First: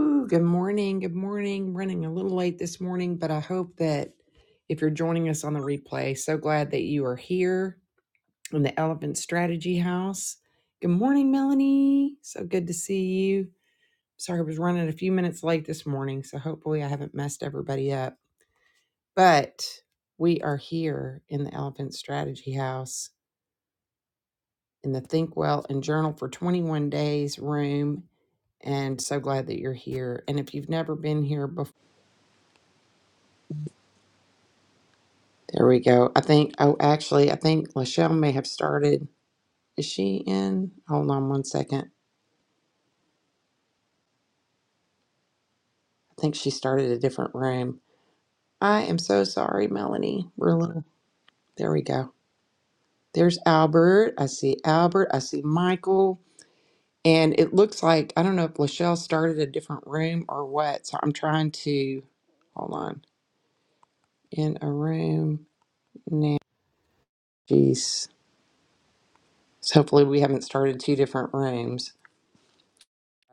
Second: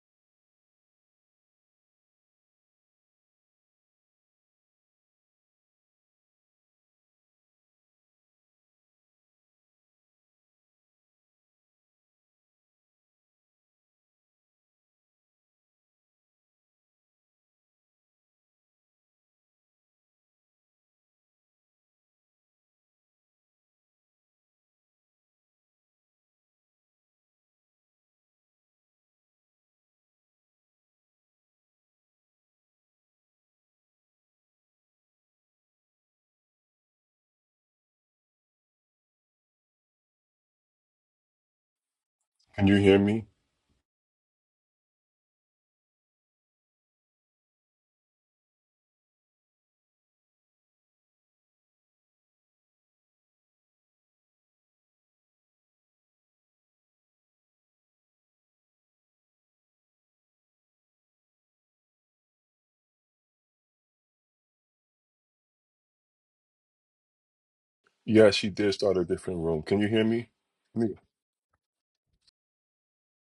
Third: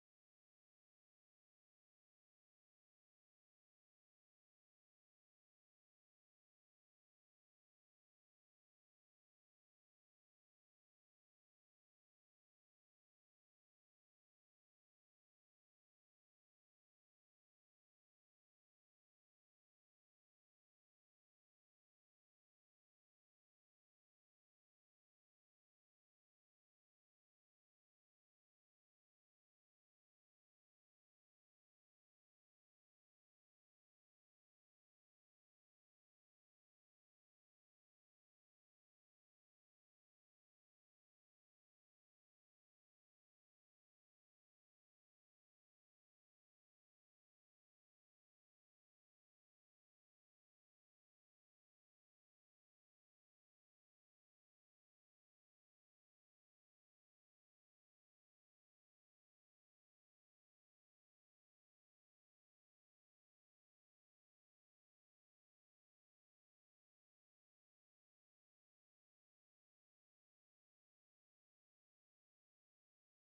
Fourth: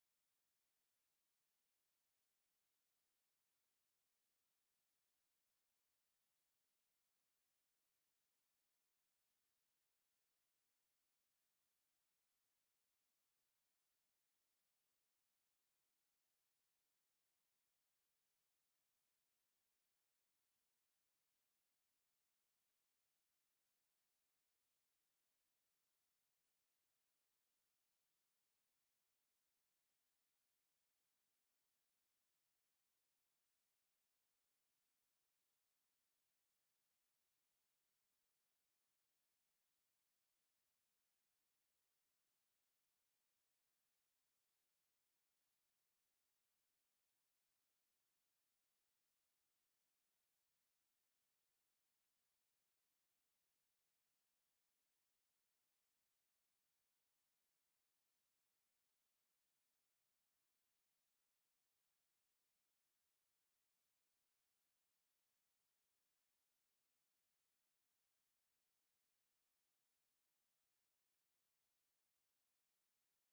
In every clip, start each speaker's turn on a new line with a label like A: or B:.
A: Ooh, good morning. Good morning. Running a little late this morning, but I hope that if you're joining us on the replay, so glad that you are here in the Elephant Strategy House. Good morning, Melanie. So good to see you. Sorry, I was running a few minutes late this morning, so hopefully I haven't messed everybody up. But we are here in the Elephant Strategy House in the Think Well and Journal for 21 Days room and so glad that you're here. And if you've never been here before, There we go. I think, oh, actually, I think Lachelle may have started. Is she in? Hold on one second.
B: Can you hear me?
A: I think she started a different room. I am so sorry, Melanie. We're a little, there we go. There's Albert. I see Albert. I see Michael. And it looks like, I don't know if Lachelle started a different room or what. So I'm trying to, hold on, in a room now. Jeez.
B: Yeah, she did start a different room. Can
A: So
B: you hear
A: hopefully we
B: me?
A: haven't started two different rooms.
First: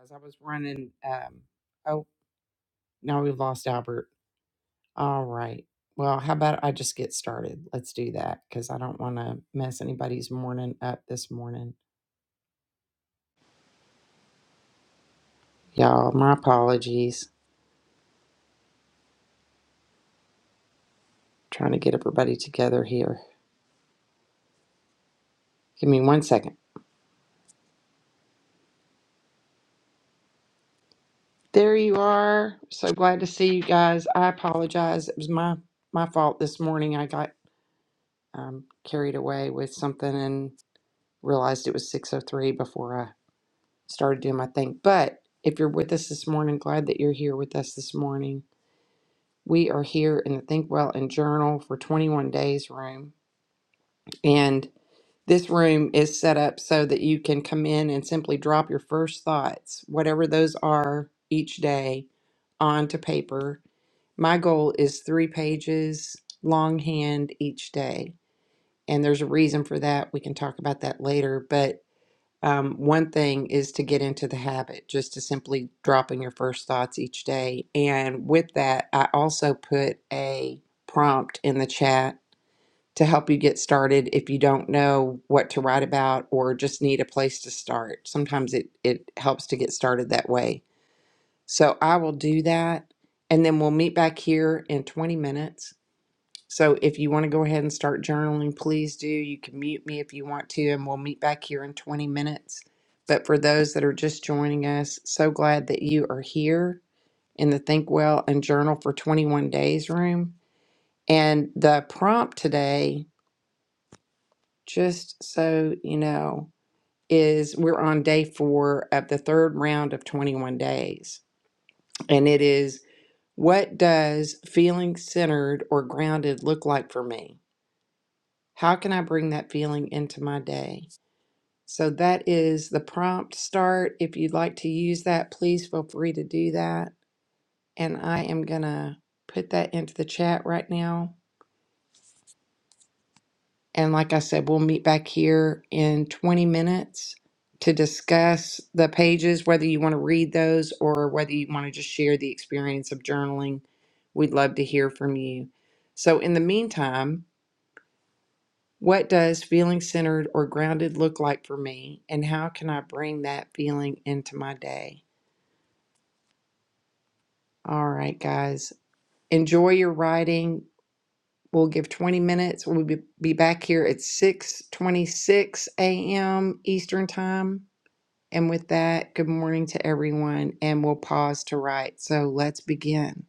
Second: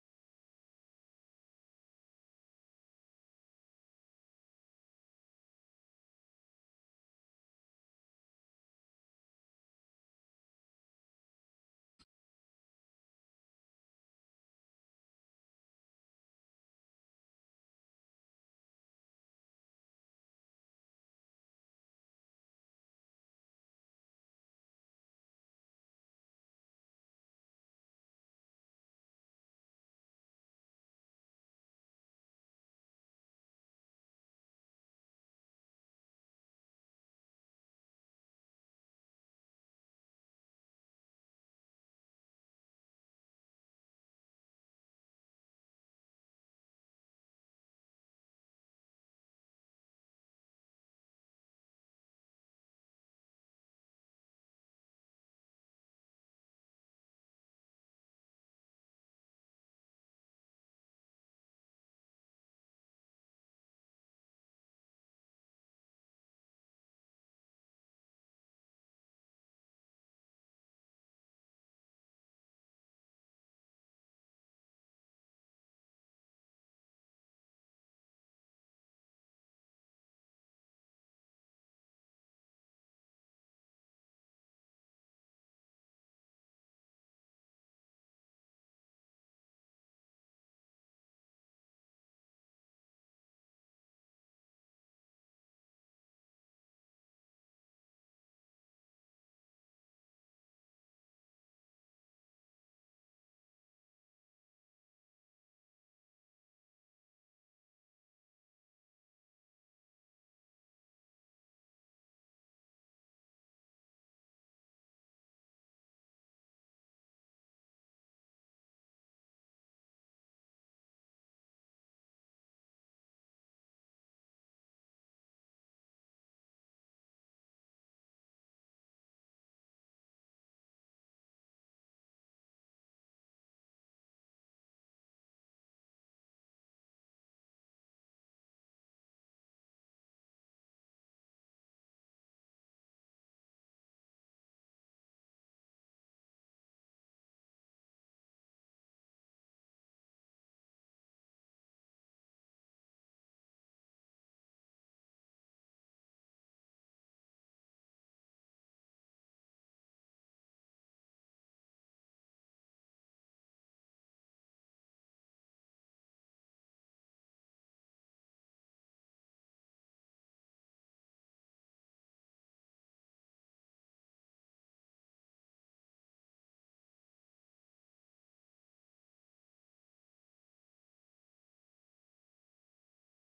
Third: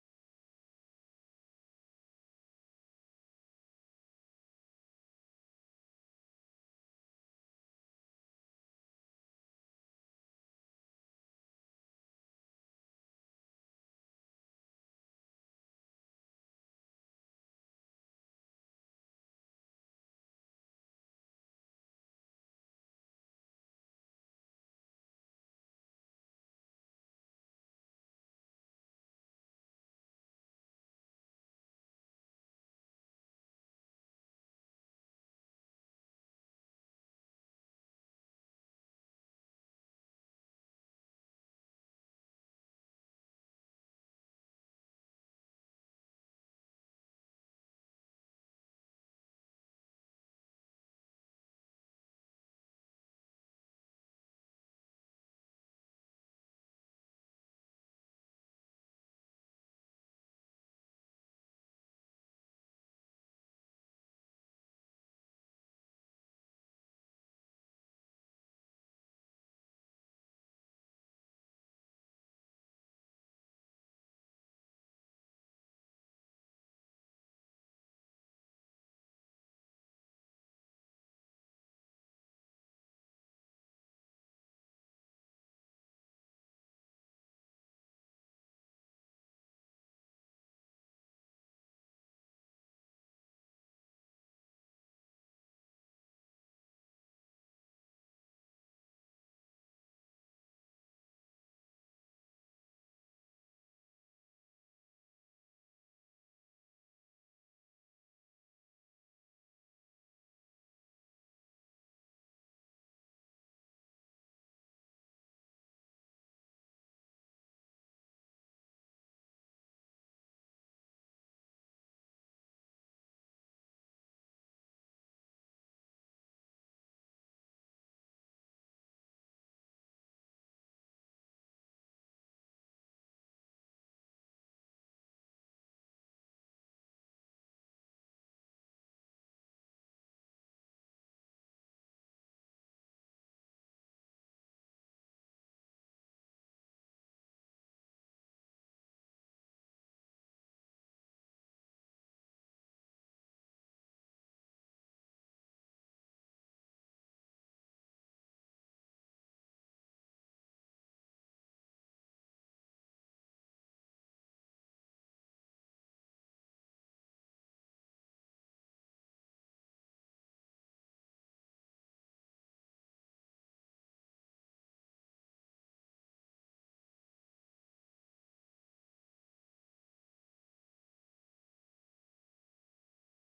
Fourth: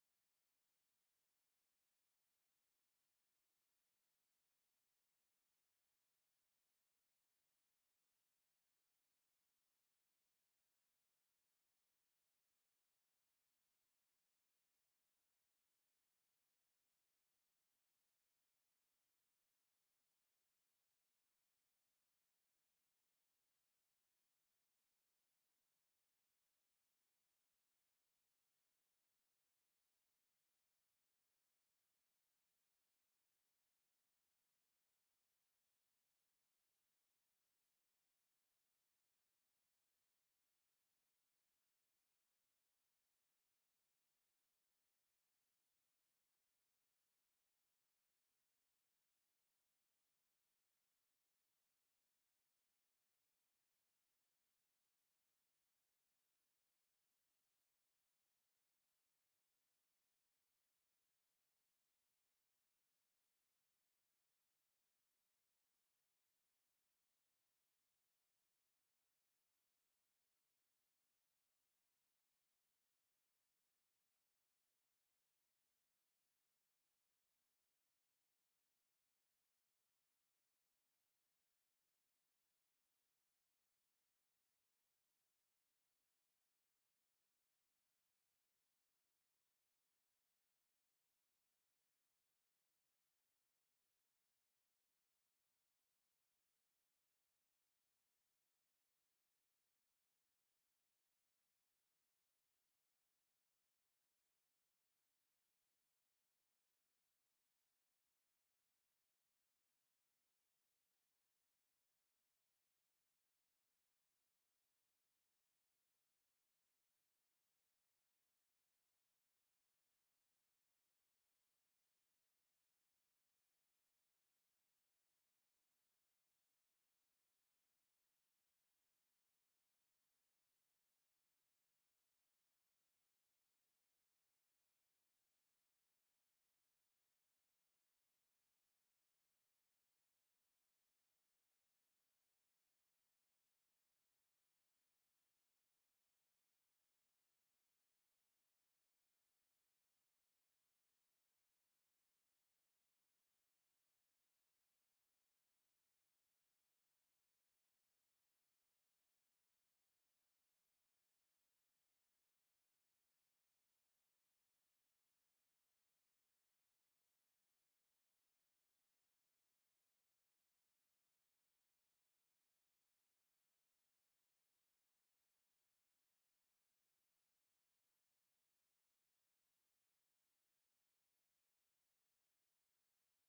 A: As I was running, um, oh, Now we've lost Albert. All right. Well, how about I just get started? Let's do that because I don't want to mess anybody's morning up this morning. Y'all, my apologies. Trying to get everybody together here. Give me one second. There you are. So glad to see you guys. I apologize. It was my my fault this morning. I got um, carried away with something and realized it was 6:03 before I started doing my thing. But if you're with us this morning, glad that you're here with us this morning. We are here in the Think Well and Journal for 21 Days room. And this room is set up so that you can come in and simply drop your first thoughts, whatever those are each day, onto paper. My goal is three pages longhand each day. And there's a reason for that. We can talk about that later. But um, one thing is to get into the habit, just to simply dropping your first thoughts each day. And with that, I also put a prompt in the chat to help you get started if you don't know what to write about or just need a place to start. Sometimes it, it helps to get started that way. So I will do that. And then we'll meet back here in 20 minutes so if you want to go ahead and start journaling, please do. You can mute me if you want to, and we'll meet back here in 20 minutes. But for those that are just joining us, so glad that you are here in the Think Well and Journal for 21 Days room. And the prompt today, just so you know, is we're on day four of the third round of 21 days. And it is what does feeling centered or grounded look like for me? How can I bring that feeling into my day? So that is the prompt start. If you'd like to use that, please feel free to do that. And I am going to put that into the chat right now. And like I said, we'll meet back here in 20 minutes to discuss the pages, whether you want to read those or whether you want to just share the experience of journaling. We'd love to hear from you. So in the meantime, What does feeling centered or grounded look like for me, and how can I bring that feeling into my day? All right, guys, enjoy your writing. We'll give 20 minutes. We'll be, be back here at 6:26 a.m. Eastern Time. And with that, good morning to everyone, and we'll pause to write. So let's begin.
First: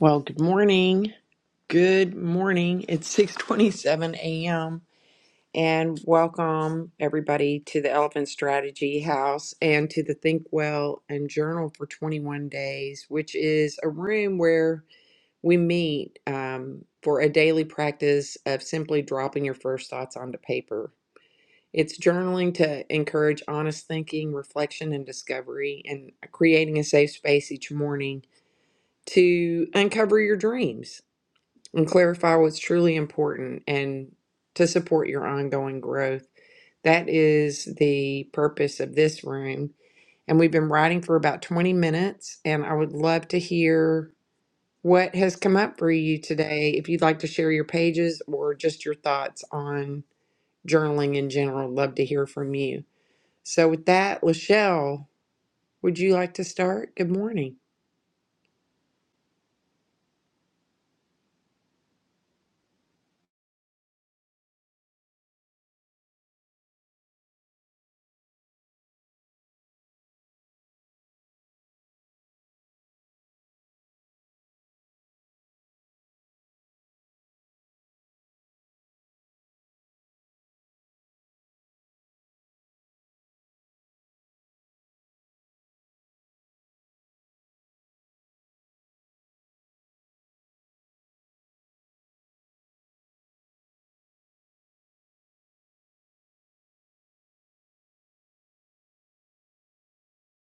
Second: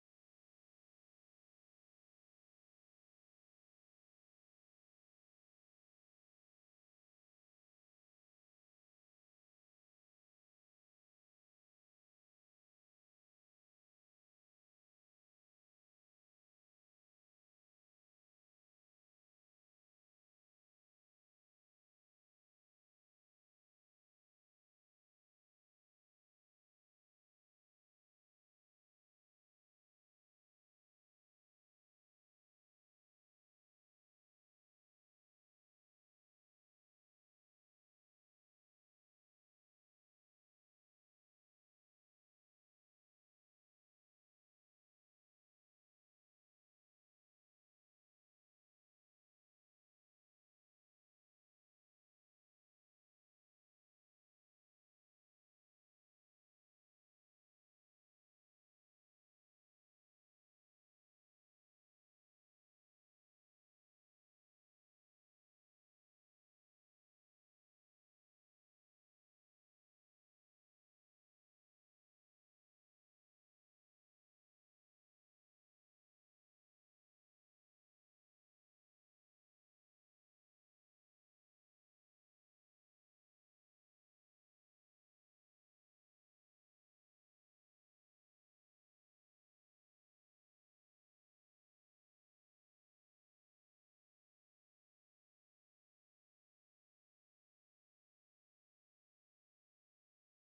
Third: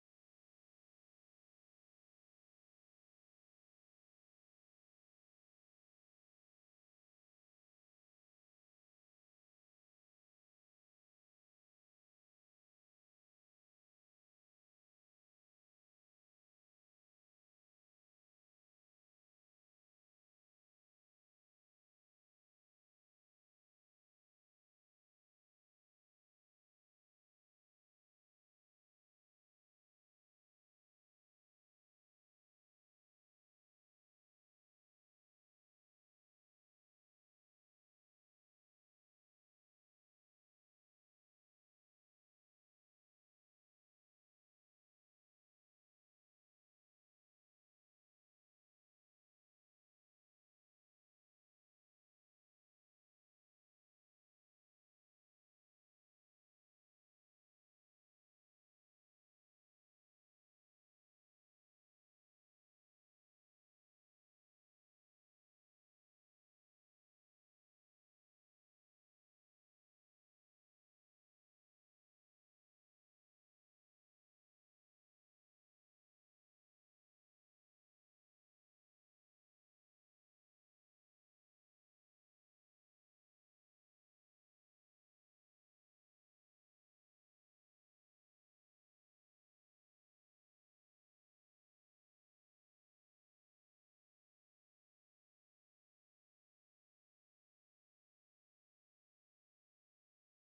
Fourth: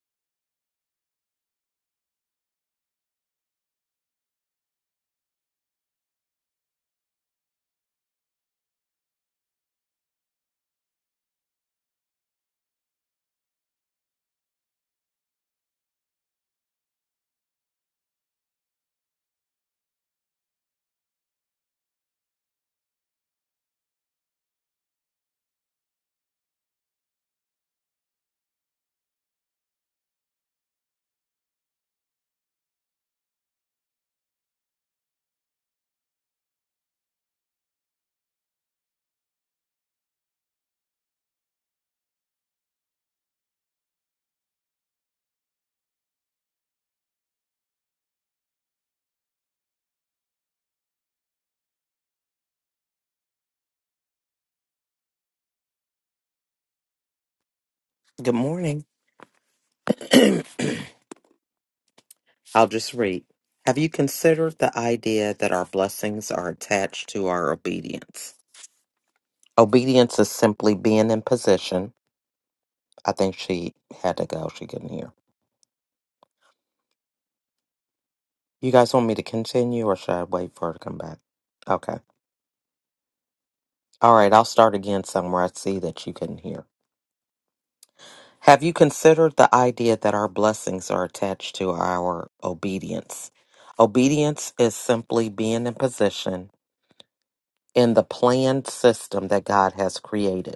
A: Well, good morning. Good morning. It's 6:27 a.m. and welcome everybody to the Elephant Strategy House and to the Think Well and Journal for 21 Days, which is a room where we meet um, for a daily practice of simply dropping your first thoughts onto paper. It's journaling to encourage honest thinking, reflection, and discovery, and creating a safe space each morning to uncover your dreams and clarify what's truly important and to support your ongoing growth. That is the purpose of this room. And we've been writing for about 20 minutes, and I would love to hear what has come up for you today. If you'd like to share your pages or just your thoughts on journaling in general, love to hear from you. So, with that, Lachelle, would you like to start? Good morning.
C: Good morning. I'll just read. Have you considered the idea that our blessings are attached to our obedience? Obedience is simply being in position. I think she had to go. She couldn't hear. You guys want me to continue or should I wait for her to come back? Okay. All right. I'll start again somewhere. I see that you couldn't hear. Have you considered the idea that our blessings are attached to our obedience? Obedience is simply being in position in the planned system that God has created.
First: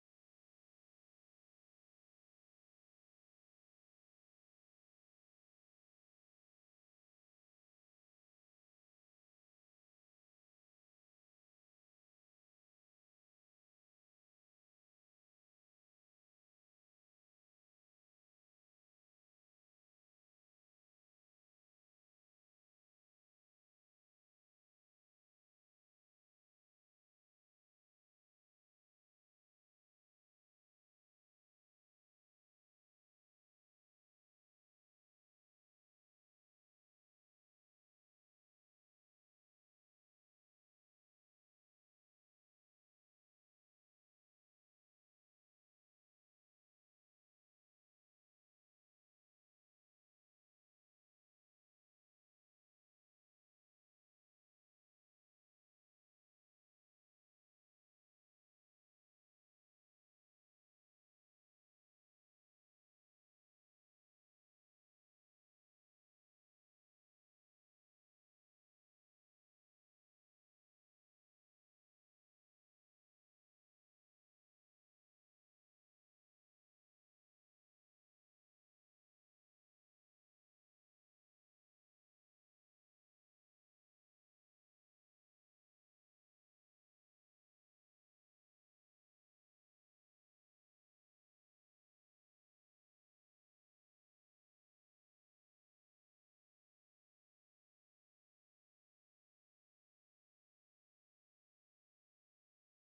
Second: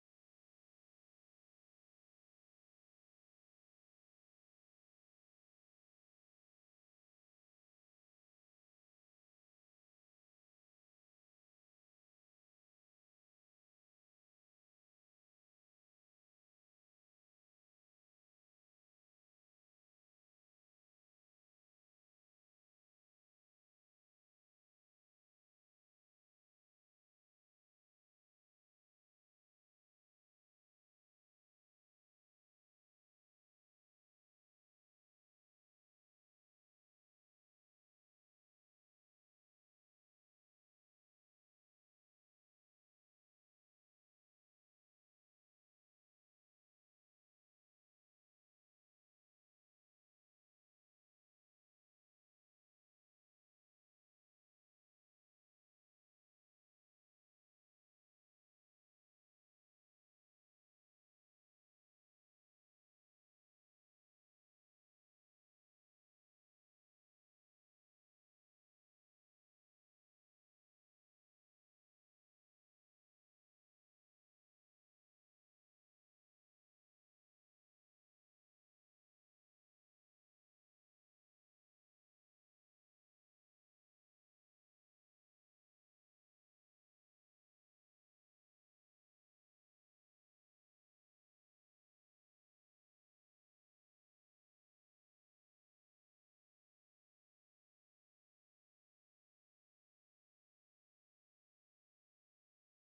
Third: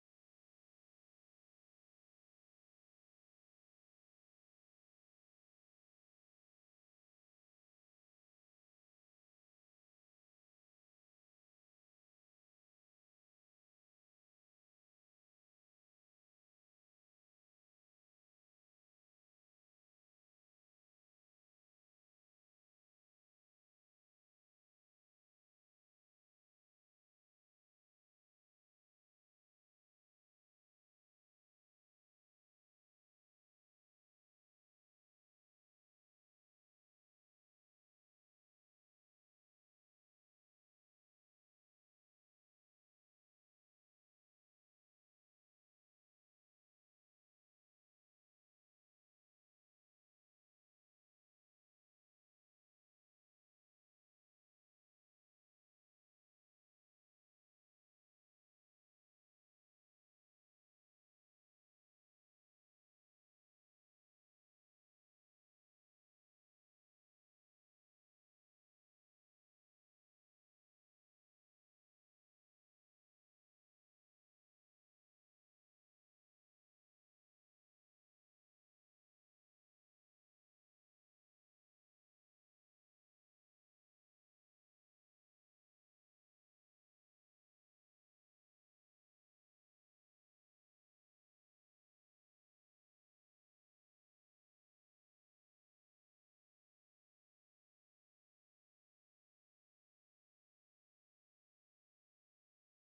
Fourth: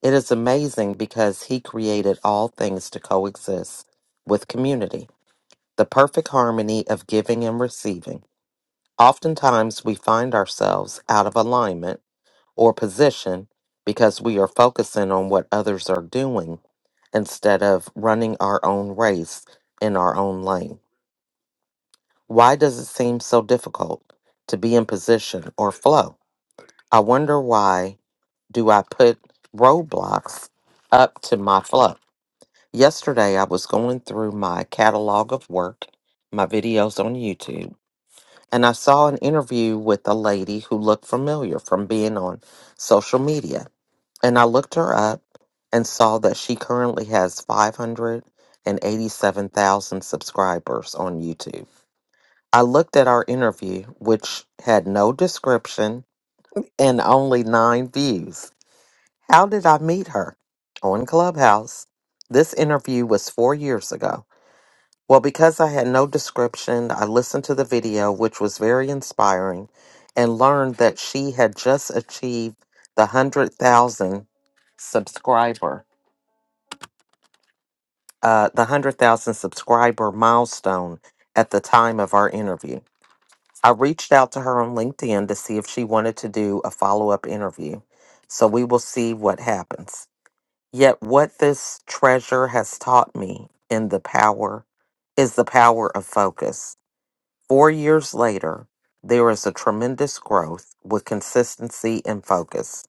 C: It is amazing because he created all things to coexist with community, the perfect harmony of giving and receiving. Oftentimes, we find ourselves out of alignment or position because we are focusing on what others are doing instead of running our own race in our own lane. Why does it seem so difficult to be in position or flow? I wonder why do I put roadblocks up to my flow? Yesterday, I was going through my catalog of work, my videos on YouTube, and I saw an interview with a lady who looked familiar from being on social media. And I looked her up and saw that she currently has 587,000 subscribers on YouTube. I looked at our interview, which had no description and only nine views. How did I meet her? On Clubhouse. This interview was four years ago. Well, because I had no description, I listened to the video, which was very inspiring, and learned that she had just achieved the 100,000 subscriber, uh, the 100,000 subscriber milestone at the time of our interview. I reached out to her on LinkedIn to see if she wanted to do a follow up interview. So we will see what happens. Yet, what this treasure has taught me in the power is the power of focus. Four years later, there is a tremendous growth with consistency and focus.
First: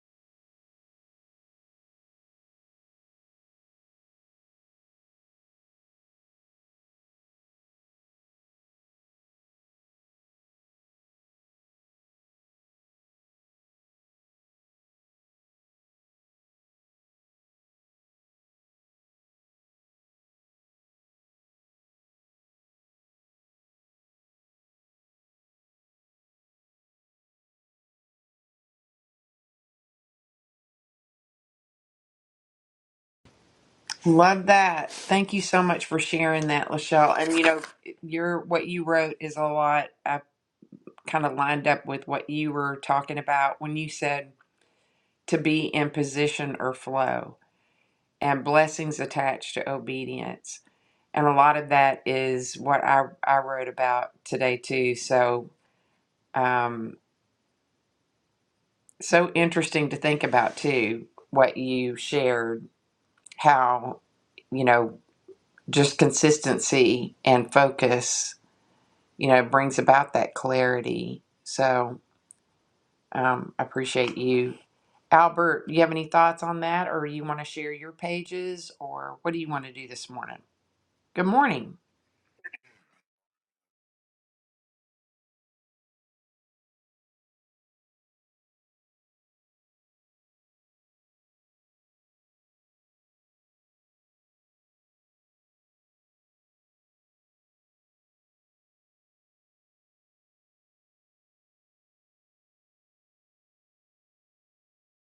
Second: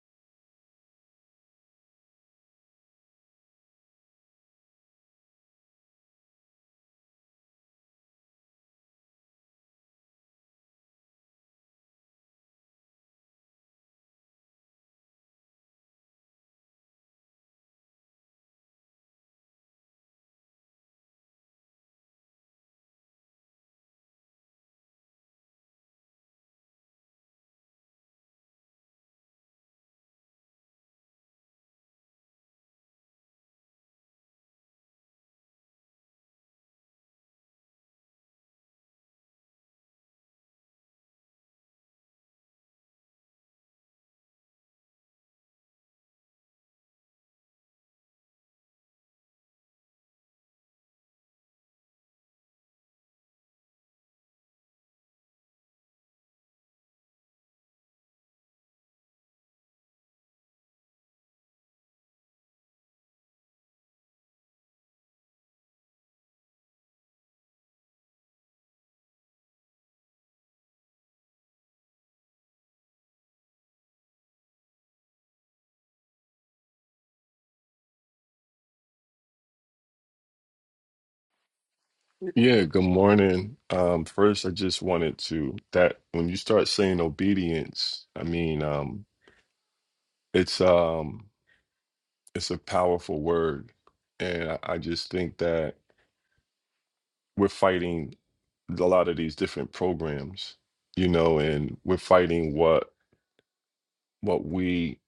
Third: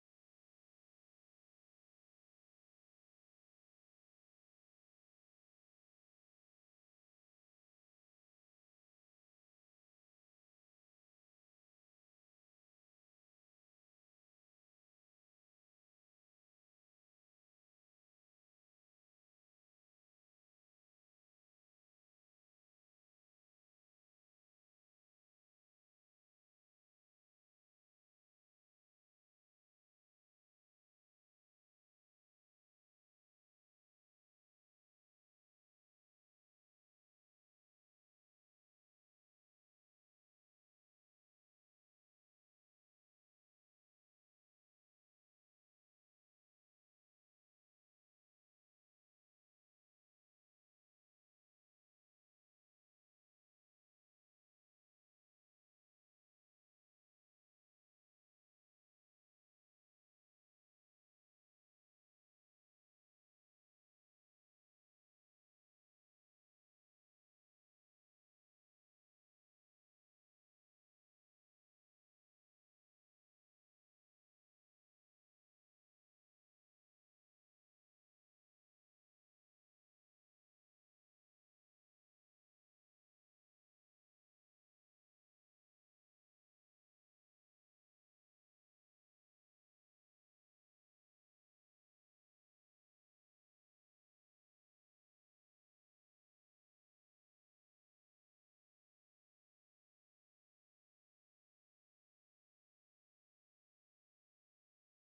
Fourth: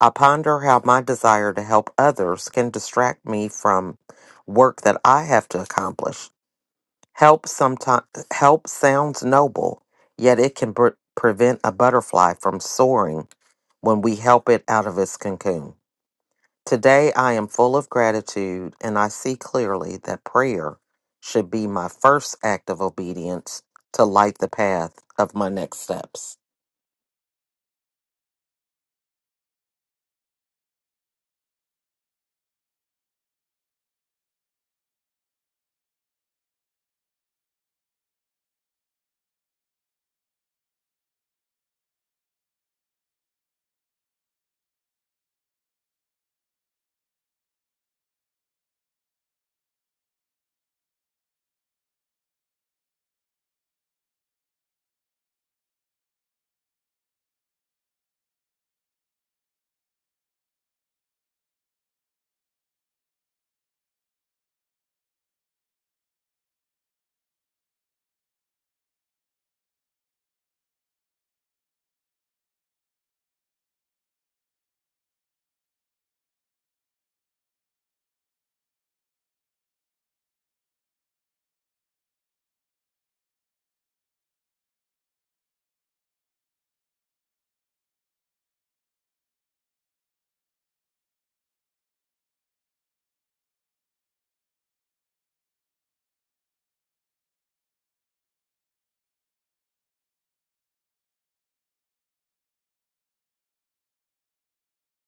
C: I ponder how my desire to help others can distract me from work that I have to accomplish. Help sometimes help sounds noble, yet it can pre- prevent a butterfly from soaring when we help it out of its cocoon. Today I am full of gratitude and I see clearly that prayer should be my first act of obedience to light the path of my next steps.
A: Love that. Thank you so much for sharing that, Lachelle. And you know, your what you wrote is a lot I kind of lined up with what you were talking about when you said to be in position or flow and blessings attached to obedience. And a lot of that is what I, I wrote about today too. So um, so interesting to think about too, what you shared, how, you know, just consistency and focus, you know, brings about that clarity. So um, I appreciate you. Albert, you have any thoughts on that or you want to share your pages or what do you want to do this morning? Good morning.
B: Yeah, good morning. Um, first, I just wanted to that when you start saying obedience, I mean, um, it's um, it's a powerful word, and I, I just think that we're fighting a lot of these different programs, you know, and we're fighting what what we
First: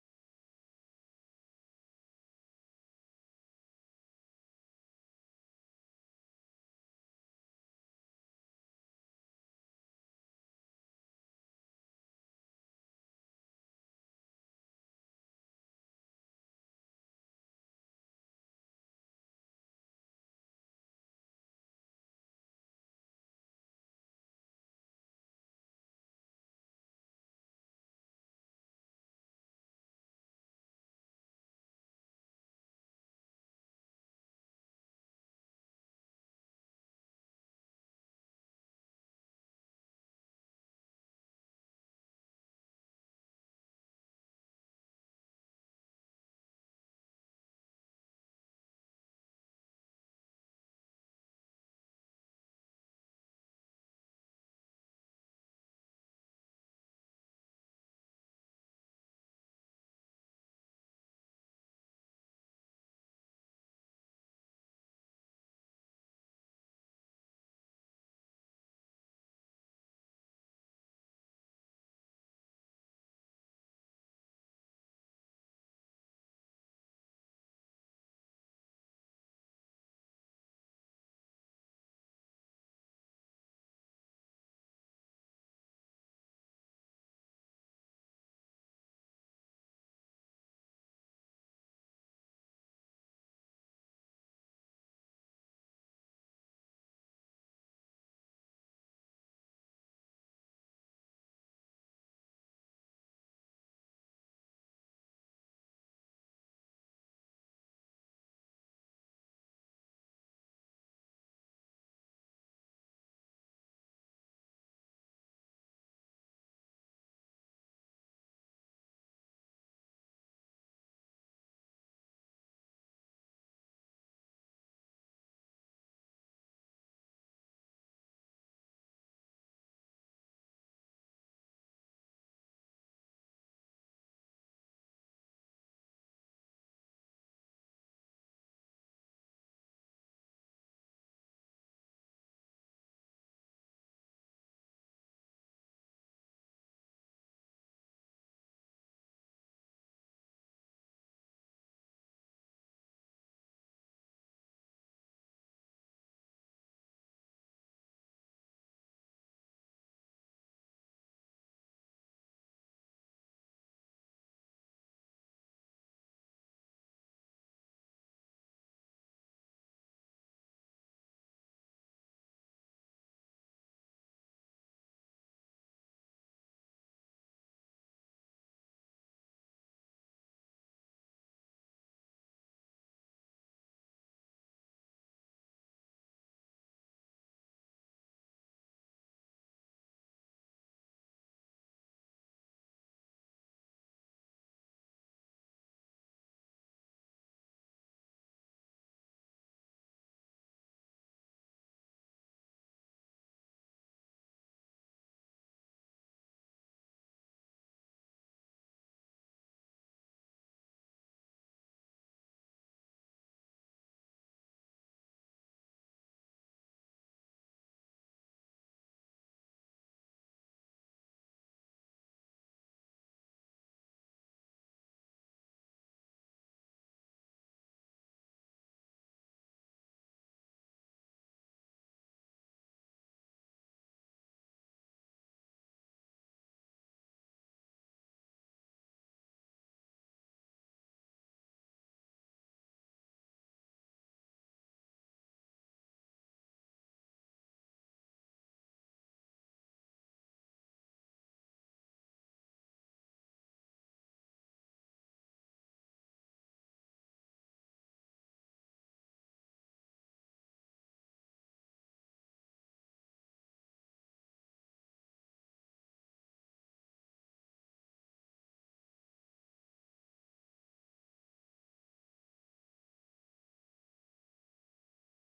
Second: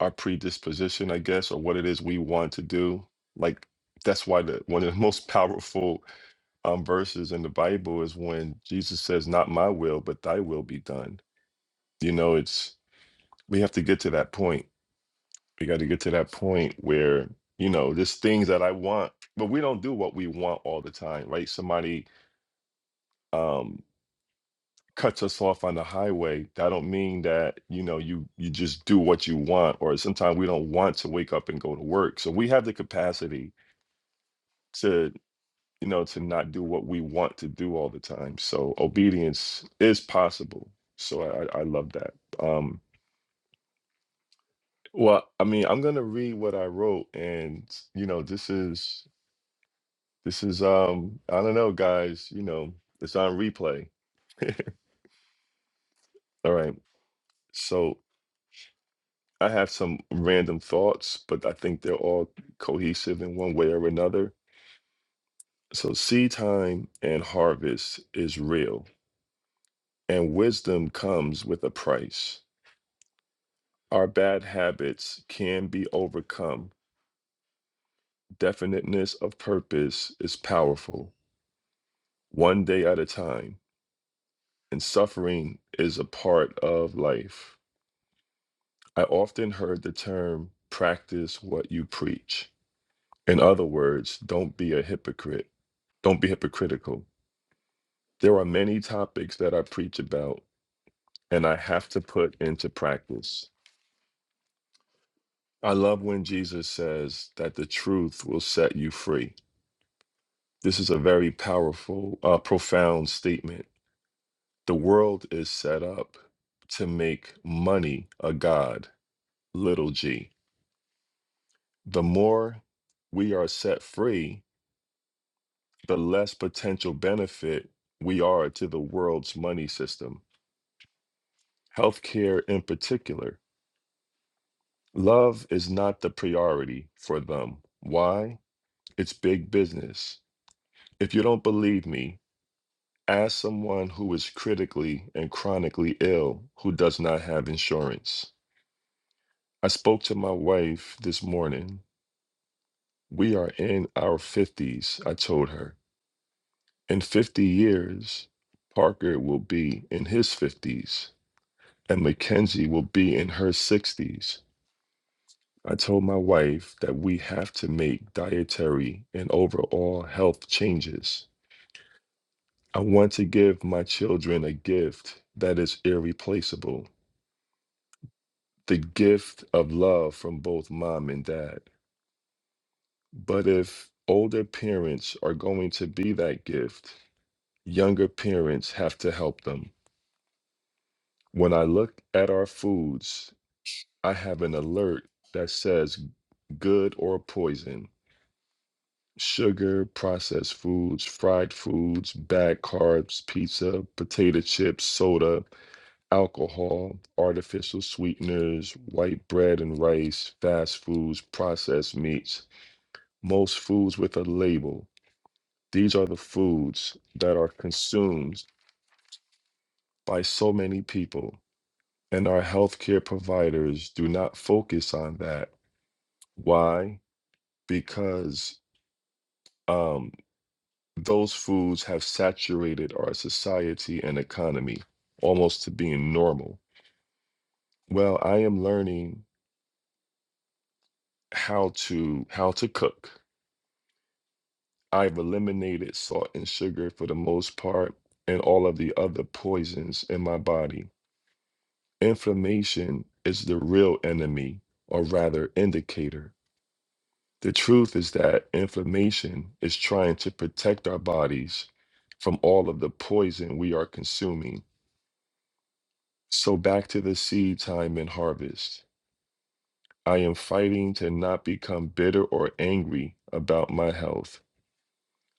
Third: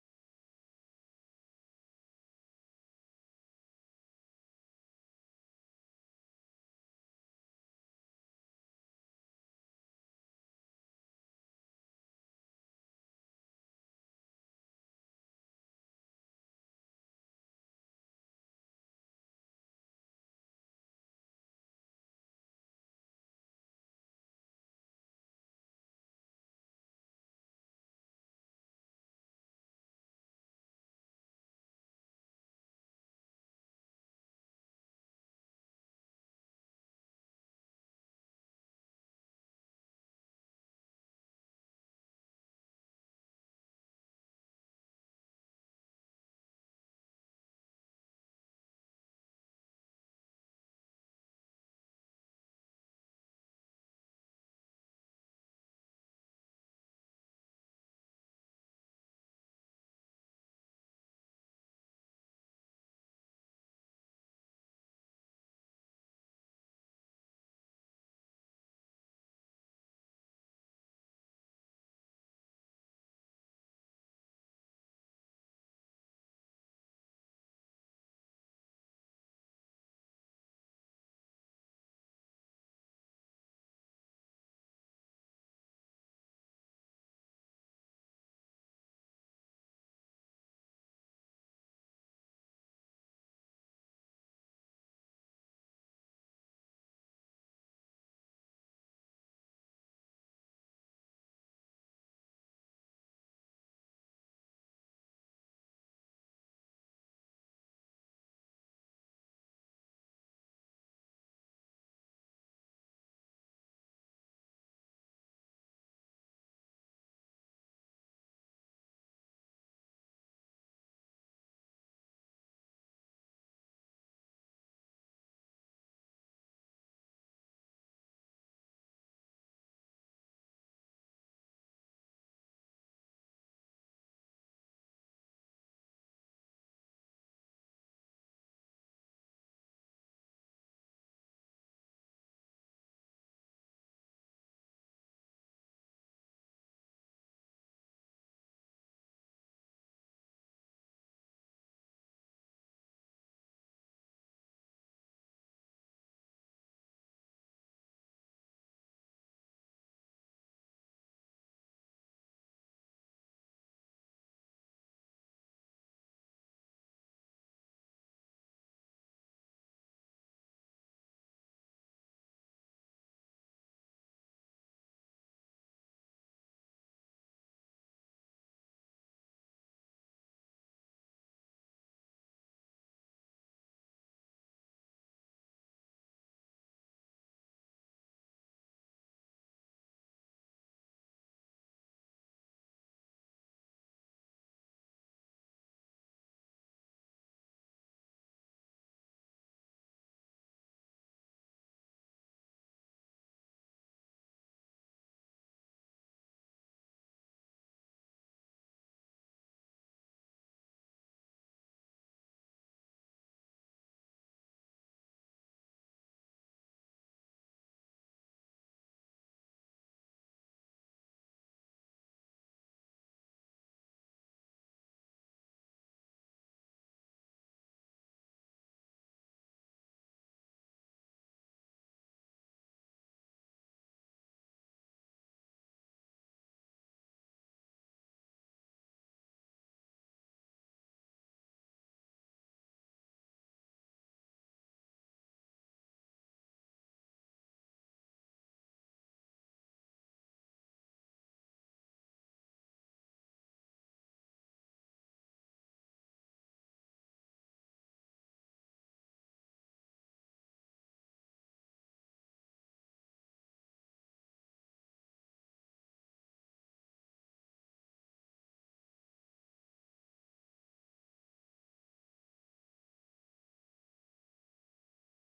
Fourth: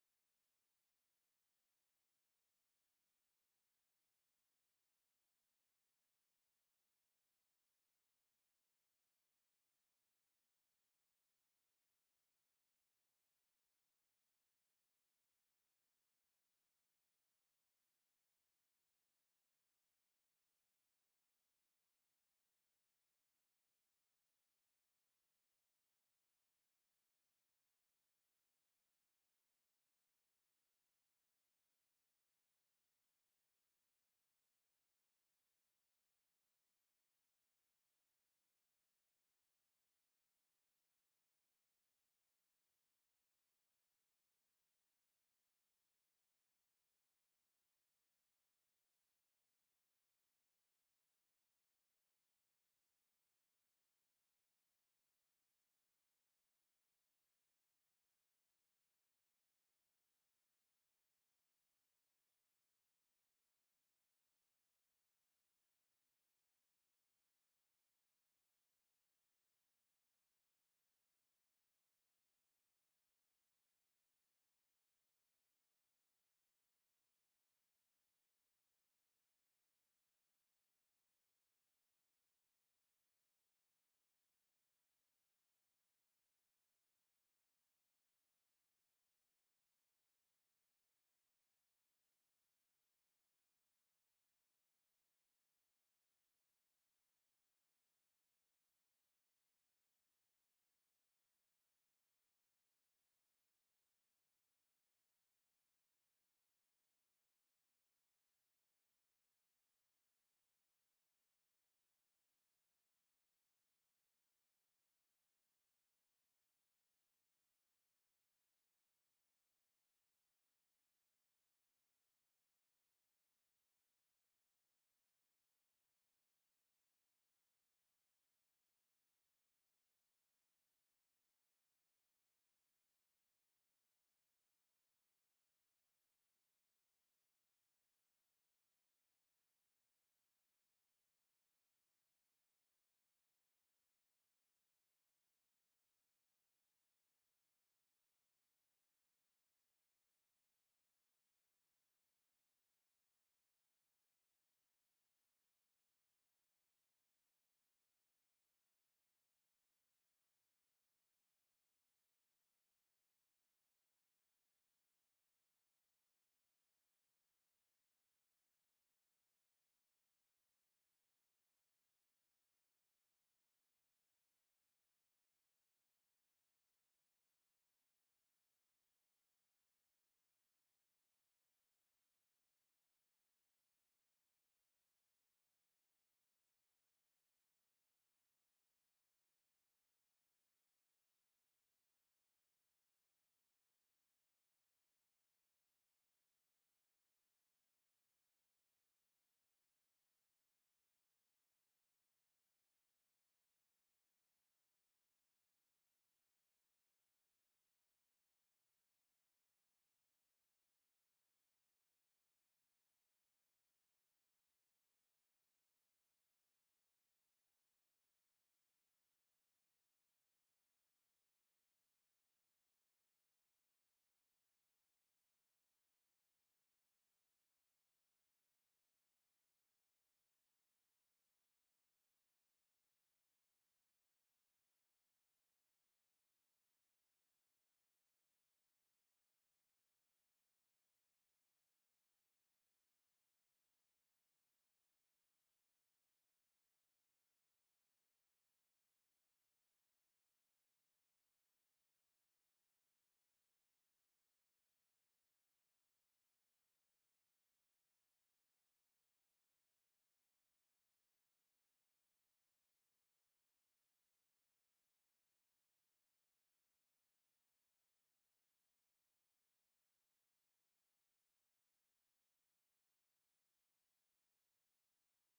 B: our predisposition, I guess, or what it is we want to do. Like that's why the one of the most powerful um, verses in the Bible is when Jesus says, Not my will, but thy will be done. You know, it's, we have to get to that point. We got to get to that point where, you know, there's things that I want, but we don't do what we want all the time, right? Somebody, um, cuts us off on the highway that don't mean that you know you you just do what you want or sometimes we don't want to wake up and go to work so we have the capacity to. you know, to not do what we want to do all the time. So obedience is possible. So I, I I love that. Um, well, I mean, I'm gonna read what I wrote, and you know, this is this is um, I don't know, guys. You know, it's on replay. All right. So I have some random thoughts, but I think they're all cohesive in one way or another. So seed time and harvest is real, and wisdom comes with a price. Our bad habits can be overcome. Definiteness of purpose is powerful, one day at a time, and suffering is a part of life. I often heard the term practice what you preach. In other words, don't be a hypocrite, don't be hypocritical. There are many topics that I preach about and I have to put into practice. I love when Jesus says that the truth will set you free. This is a very powerful, uh, profound statement. The world is set up to make money a god, little g. The more we are set free, the less potential benefit we are to the world's money system. Healthcare, in particular, love is not the priority for them. Why? It's big business. If you don't believe me, As someone who is critically and chronically ill who does not have insurance, I spoke to my wife this morning. We are in our 50s, I told her. In 50 years, Parker will be in his 50s and Mackenzie will be in her 60s. I told my wife that we have to make dietary and overall health changes. I want to give my children a gift that is irreplaceable. the gift of love from both mom and dad. But if older parents are going to be that gift, younger parents have to help them. When I look at our foods, I have an alert that says good or poison. Sugar, processed foods, fried foods, bad carbs, pizza, potato chips, soda, alcohol, artificial sweeteners, white bread and rice, fast foods, processed meats most foods with a label. These are the foods that are consumed by so many people, and our healthcare providers do not focus on that. Why? Because um, those foods have saturated our society and economy almost to being normal. Well, I am learning how to how to cook. I've eliminated salt and sugar for the most part and all of the other poisons in my body. Inflammation is the real enemy, or rather, indicator. The truth is that inflammation is trying to protect our bodies from all of the poison we are consuming. So, back to the seed time and harvest. I am fighting to not become bitter or angry about my health.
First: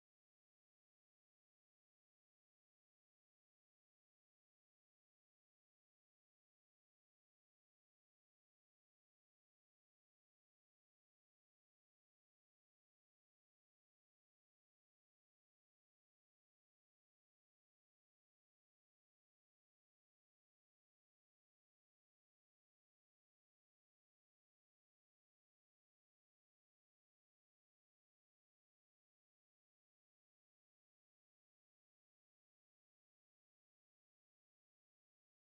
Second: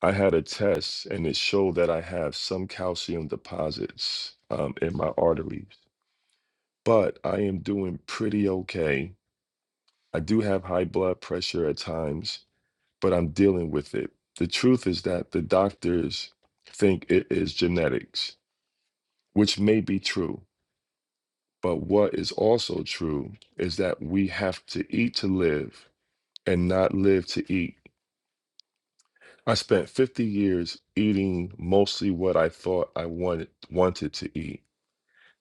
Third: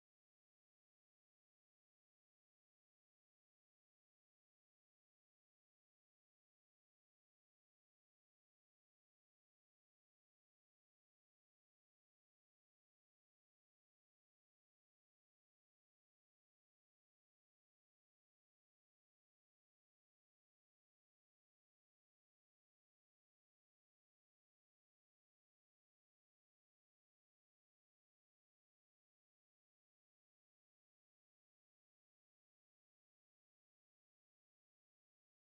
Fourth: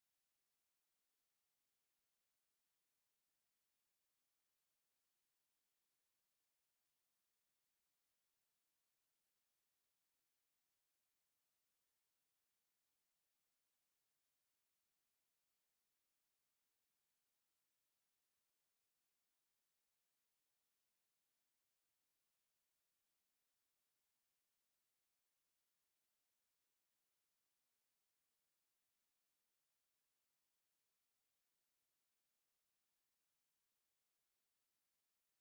B: I had a test and it showed that I have some calcium deposits um, in my arteries, but I am doing pretty okay I do have high blood pressure at times, but I'm dealing with it. The truth is that the doctors think it is genetics, which may be true. But what is also true is that we have to eat to live and not live to eat. I spent 50 years eating mostly what I thought I wanted wanted to eat.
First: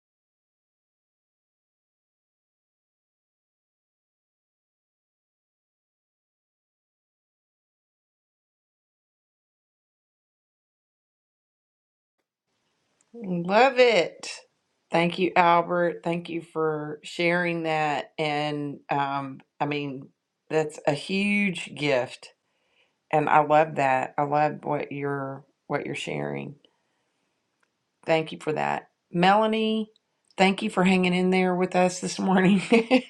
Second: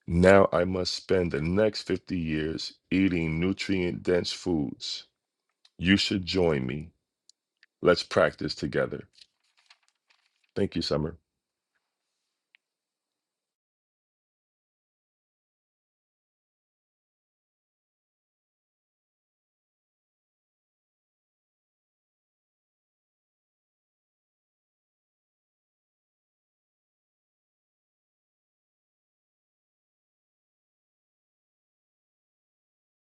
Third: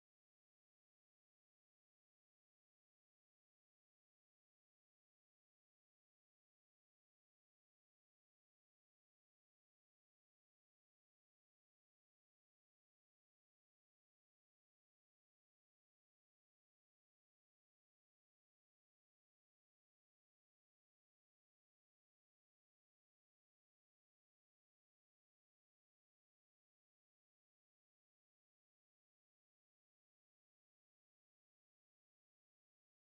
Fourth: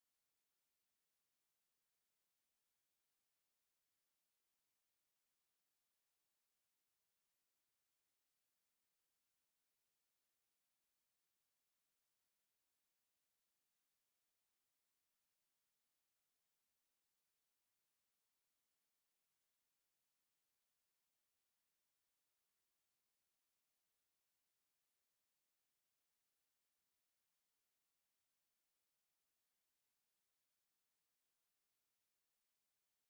B: Now I must spend the next 50 years eating nutrient dense foods. You should join me. Let's practice together. Thank you, Summer.
A: Love it. Thank you, Albert. Thank you for sharing that. And um, I mean, that's a huge gift. And I love that. I love what you're what you're sharing. Thank you for that. Melanie, thank you for hanging in there with us this morning.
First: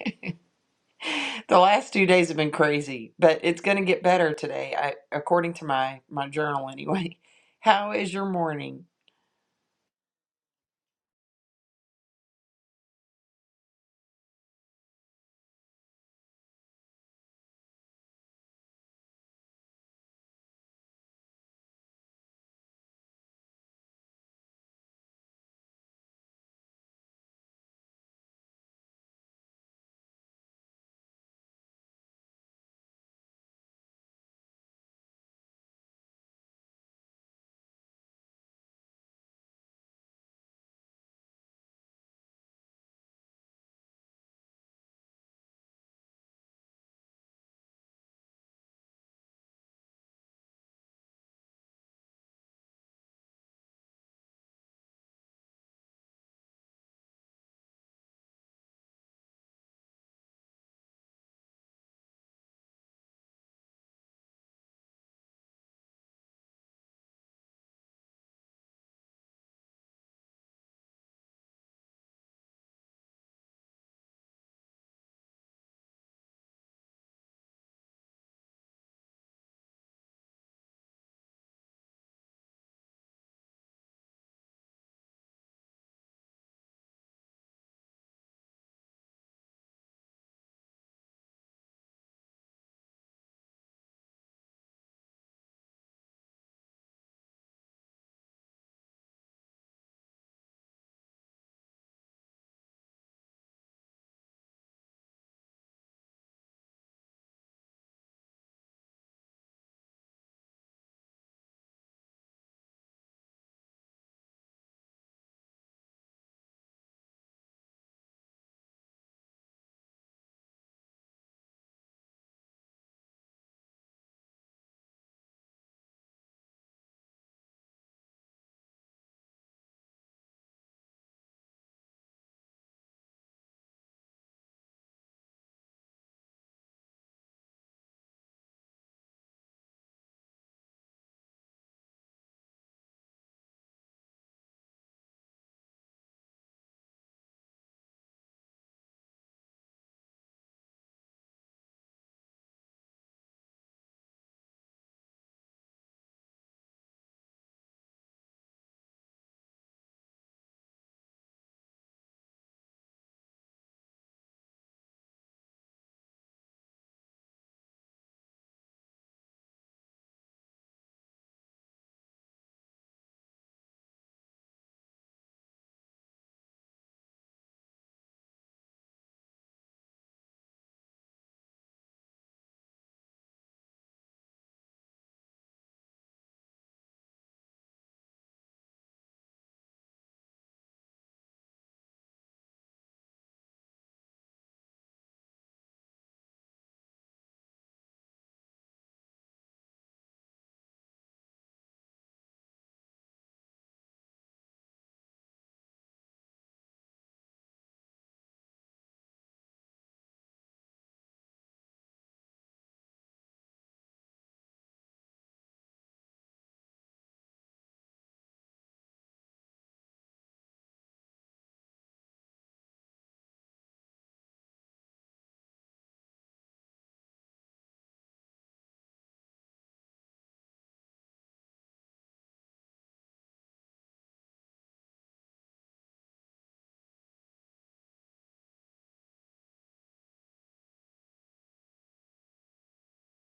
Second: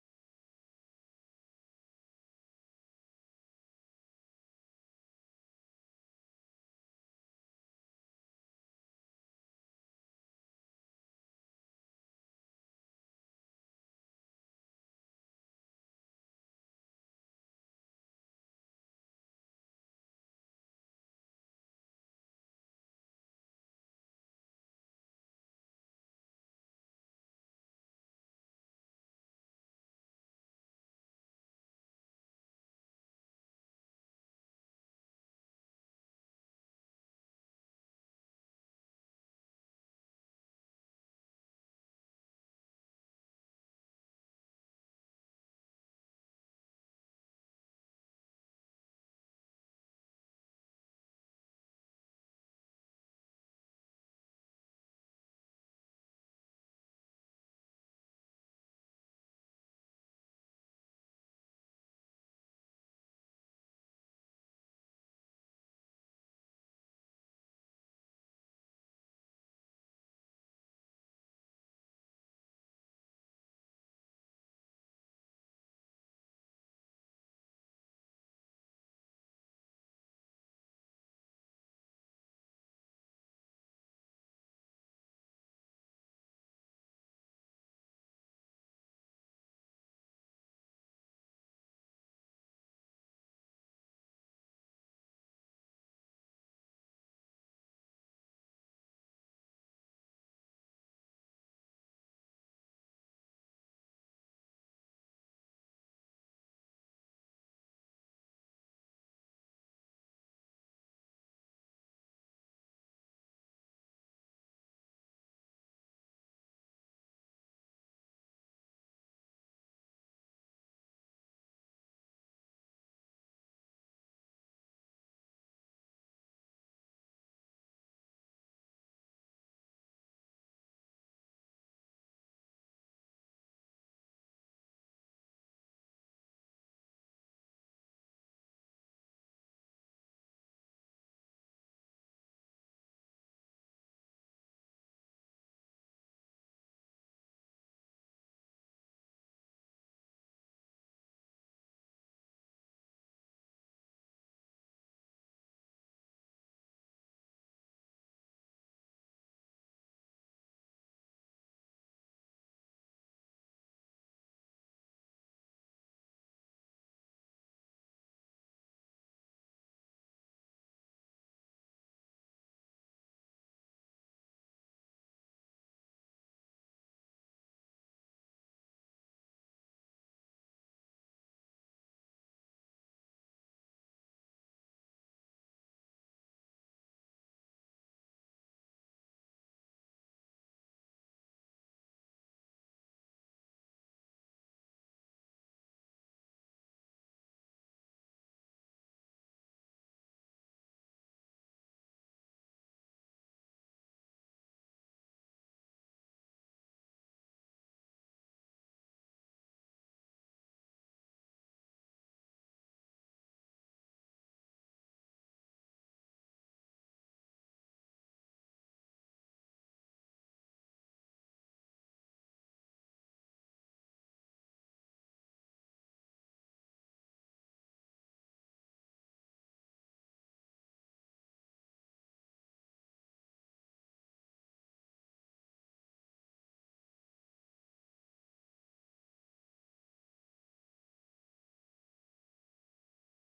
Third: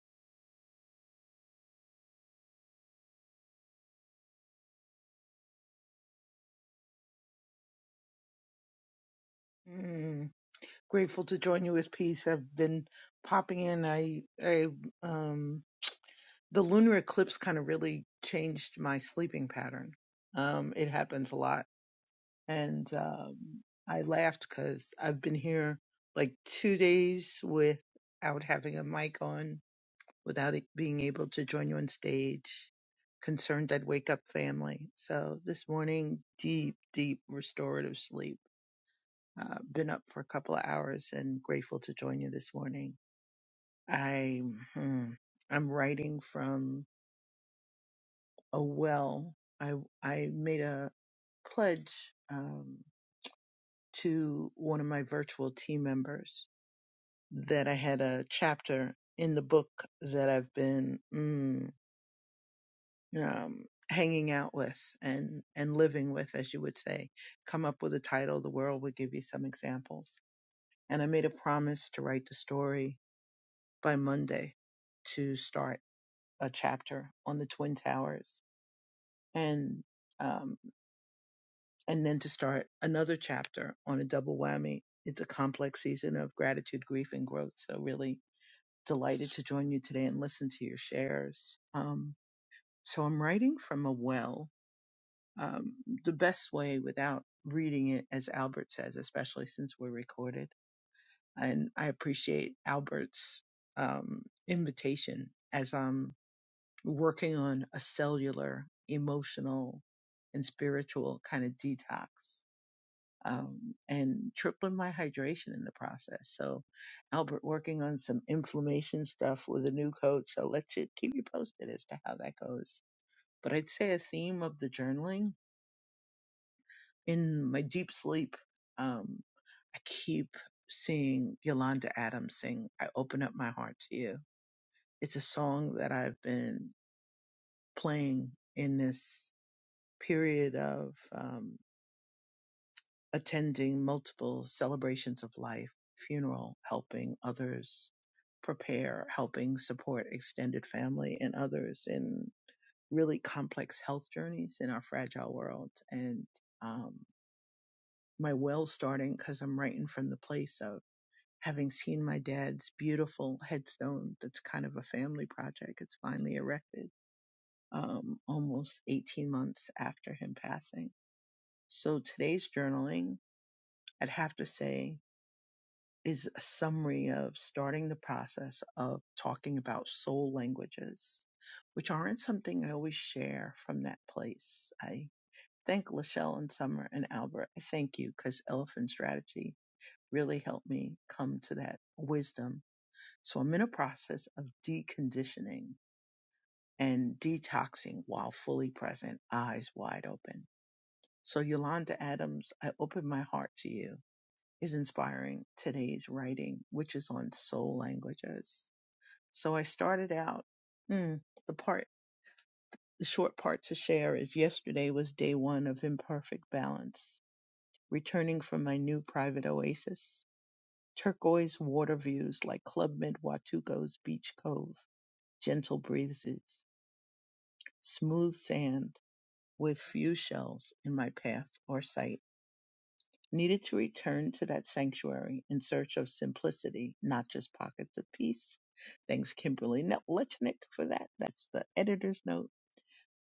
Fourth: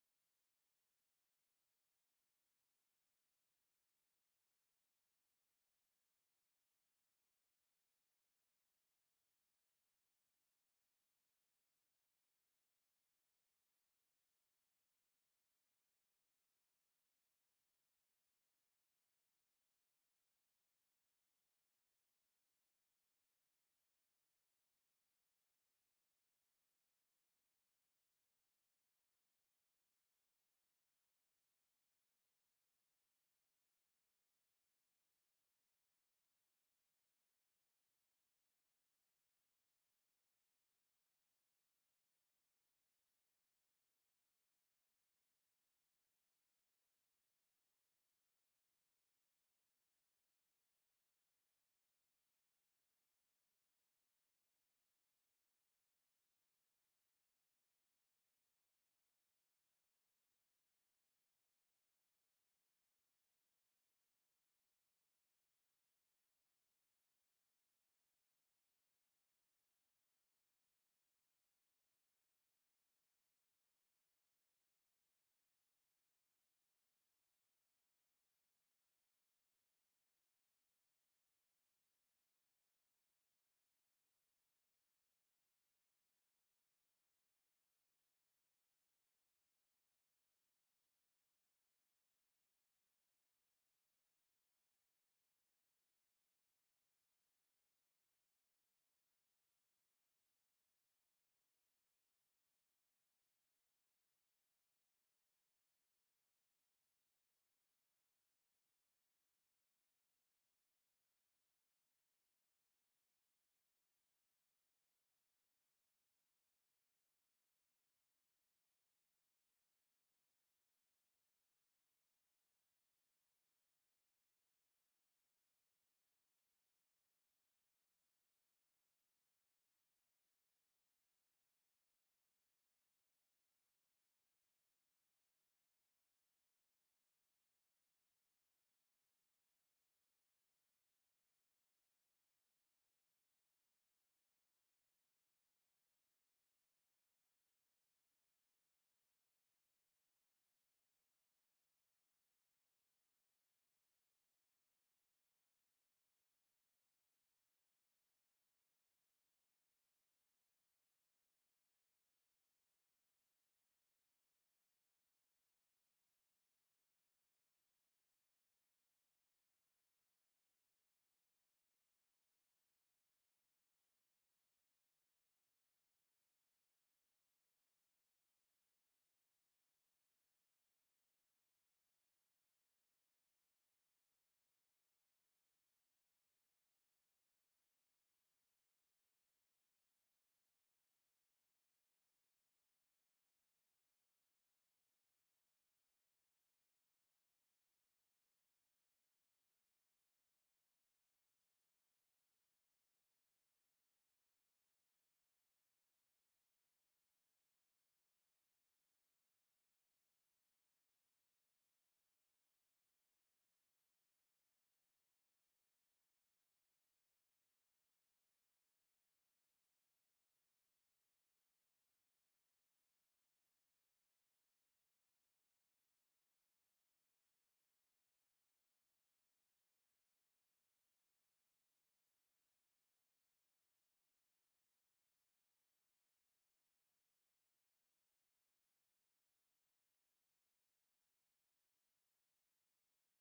A: the last two days have been crazy, but it's going to get better today, I, according to my my journal anyway. How is your morning?
D: Mm, grateful to join you with peace. I've been popping in. I, I, um, the lunar eclipse kind of really changed my sleeping pattern. Um, it happens a lot, and um, I laughed because I've been here like two days without having a mic on, without it being able to join you on stage. Concerned I'd wake up family. So this morning, deep, deep restorative sleep uh, been up for a couple of hours and grateful to join you this morning. I hmm, I'm writing from a well. I I made a pledge um, to one of my virtual team members that I had a chapter in the book that I've been mm, um, hanging out with and and living with, as you would say. Come up with a title. The world would give you some examples. And I made a promise to write the story by Monday to start a chapter on the Twin Towers and um, and then to start another chapter on a double whammy. It's a complex season of gratitude, grief, and growth. So really delighted to join you today and listen to your shares. Um, so I'm writing from a well. Um, the best way without reading it, as Albert says, especially since we're recorded. And I appreciate Albert's um, invitation as I'm working on a cellular, emotional, and spiritual kind of detox um, and tripling my hydration in the process. So, Albert, working on some inflammation stuff with a new coach. I'll let you keep you posted as to how that goes. But I'd say a theme of the journaling in my deep sleep, um, I keep seeing Yolanda Adams sing, I open up my heart to you. It's a song that I've been playing in this. period of um, attending multiple celebrations of life, funeral, helping others prepare, helping support extended family and others in really complex health journeys in our fragile world. And um, my well starting because I'm writing from the place of having seen my dad's beautiful headstone that's kind of a family project. It's finally erected um, almost 18 months after him passing. So today's journaling I'd have to say is a summary of starting the process of talking about soul languages, which aren't something I always share from that place. I thank Lachelle and Summer and Albert. I thank you because Elephant Strategy really helped me come to that wisdom. So I'm in a process of deconditioning and detoxing while fully present, eyes wide open. So Yolanda Adams, I open my heart to you is inspiring today's writing, which is on soul languages. So I started out, hmm, the part, the short part to share is yesterday was day one of imperfect balance, returning from my new private oasis, turquoise water views like Club Med Watugo's beach cove, gentle breezes, smooth sand with few shells in my path or sight needed to return to that sanctuary in search of simplicity, not just pockets of peace. Thanks, Kimberly No- Lechnick, for that. That's the editor's note.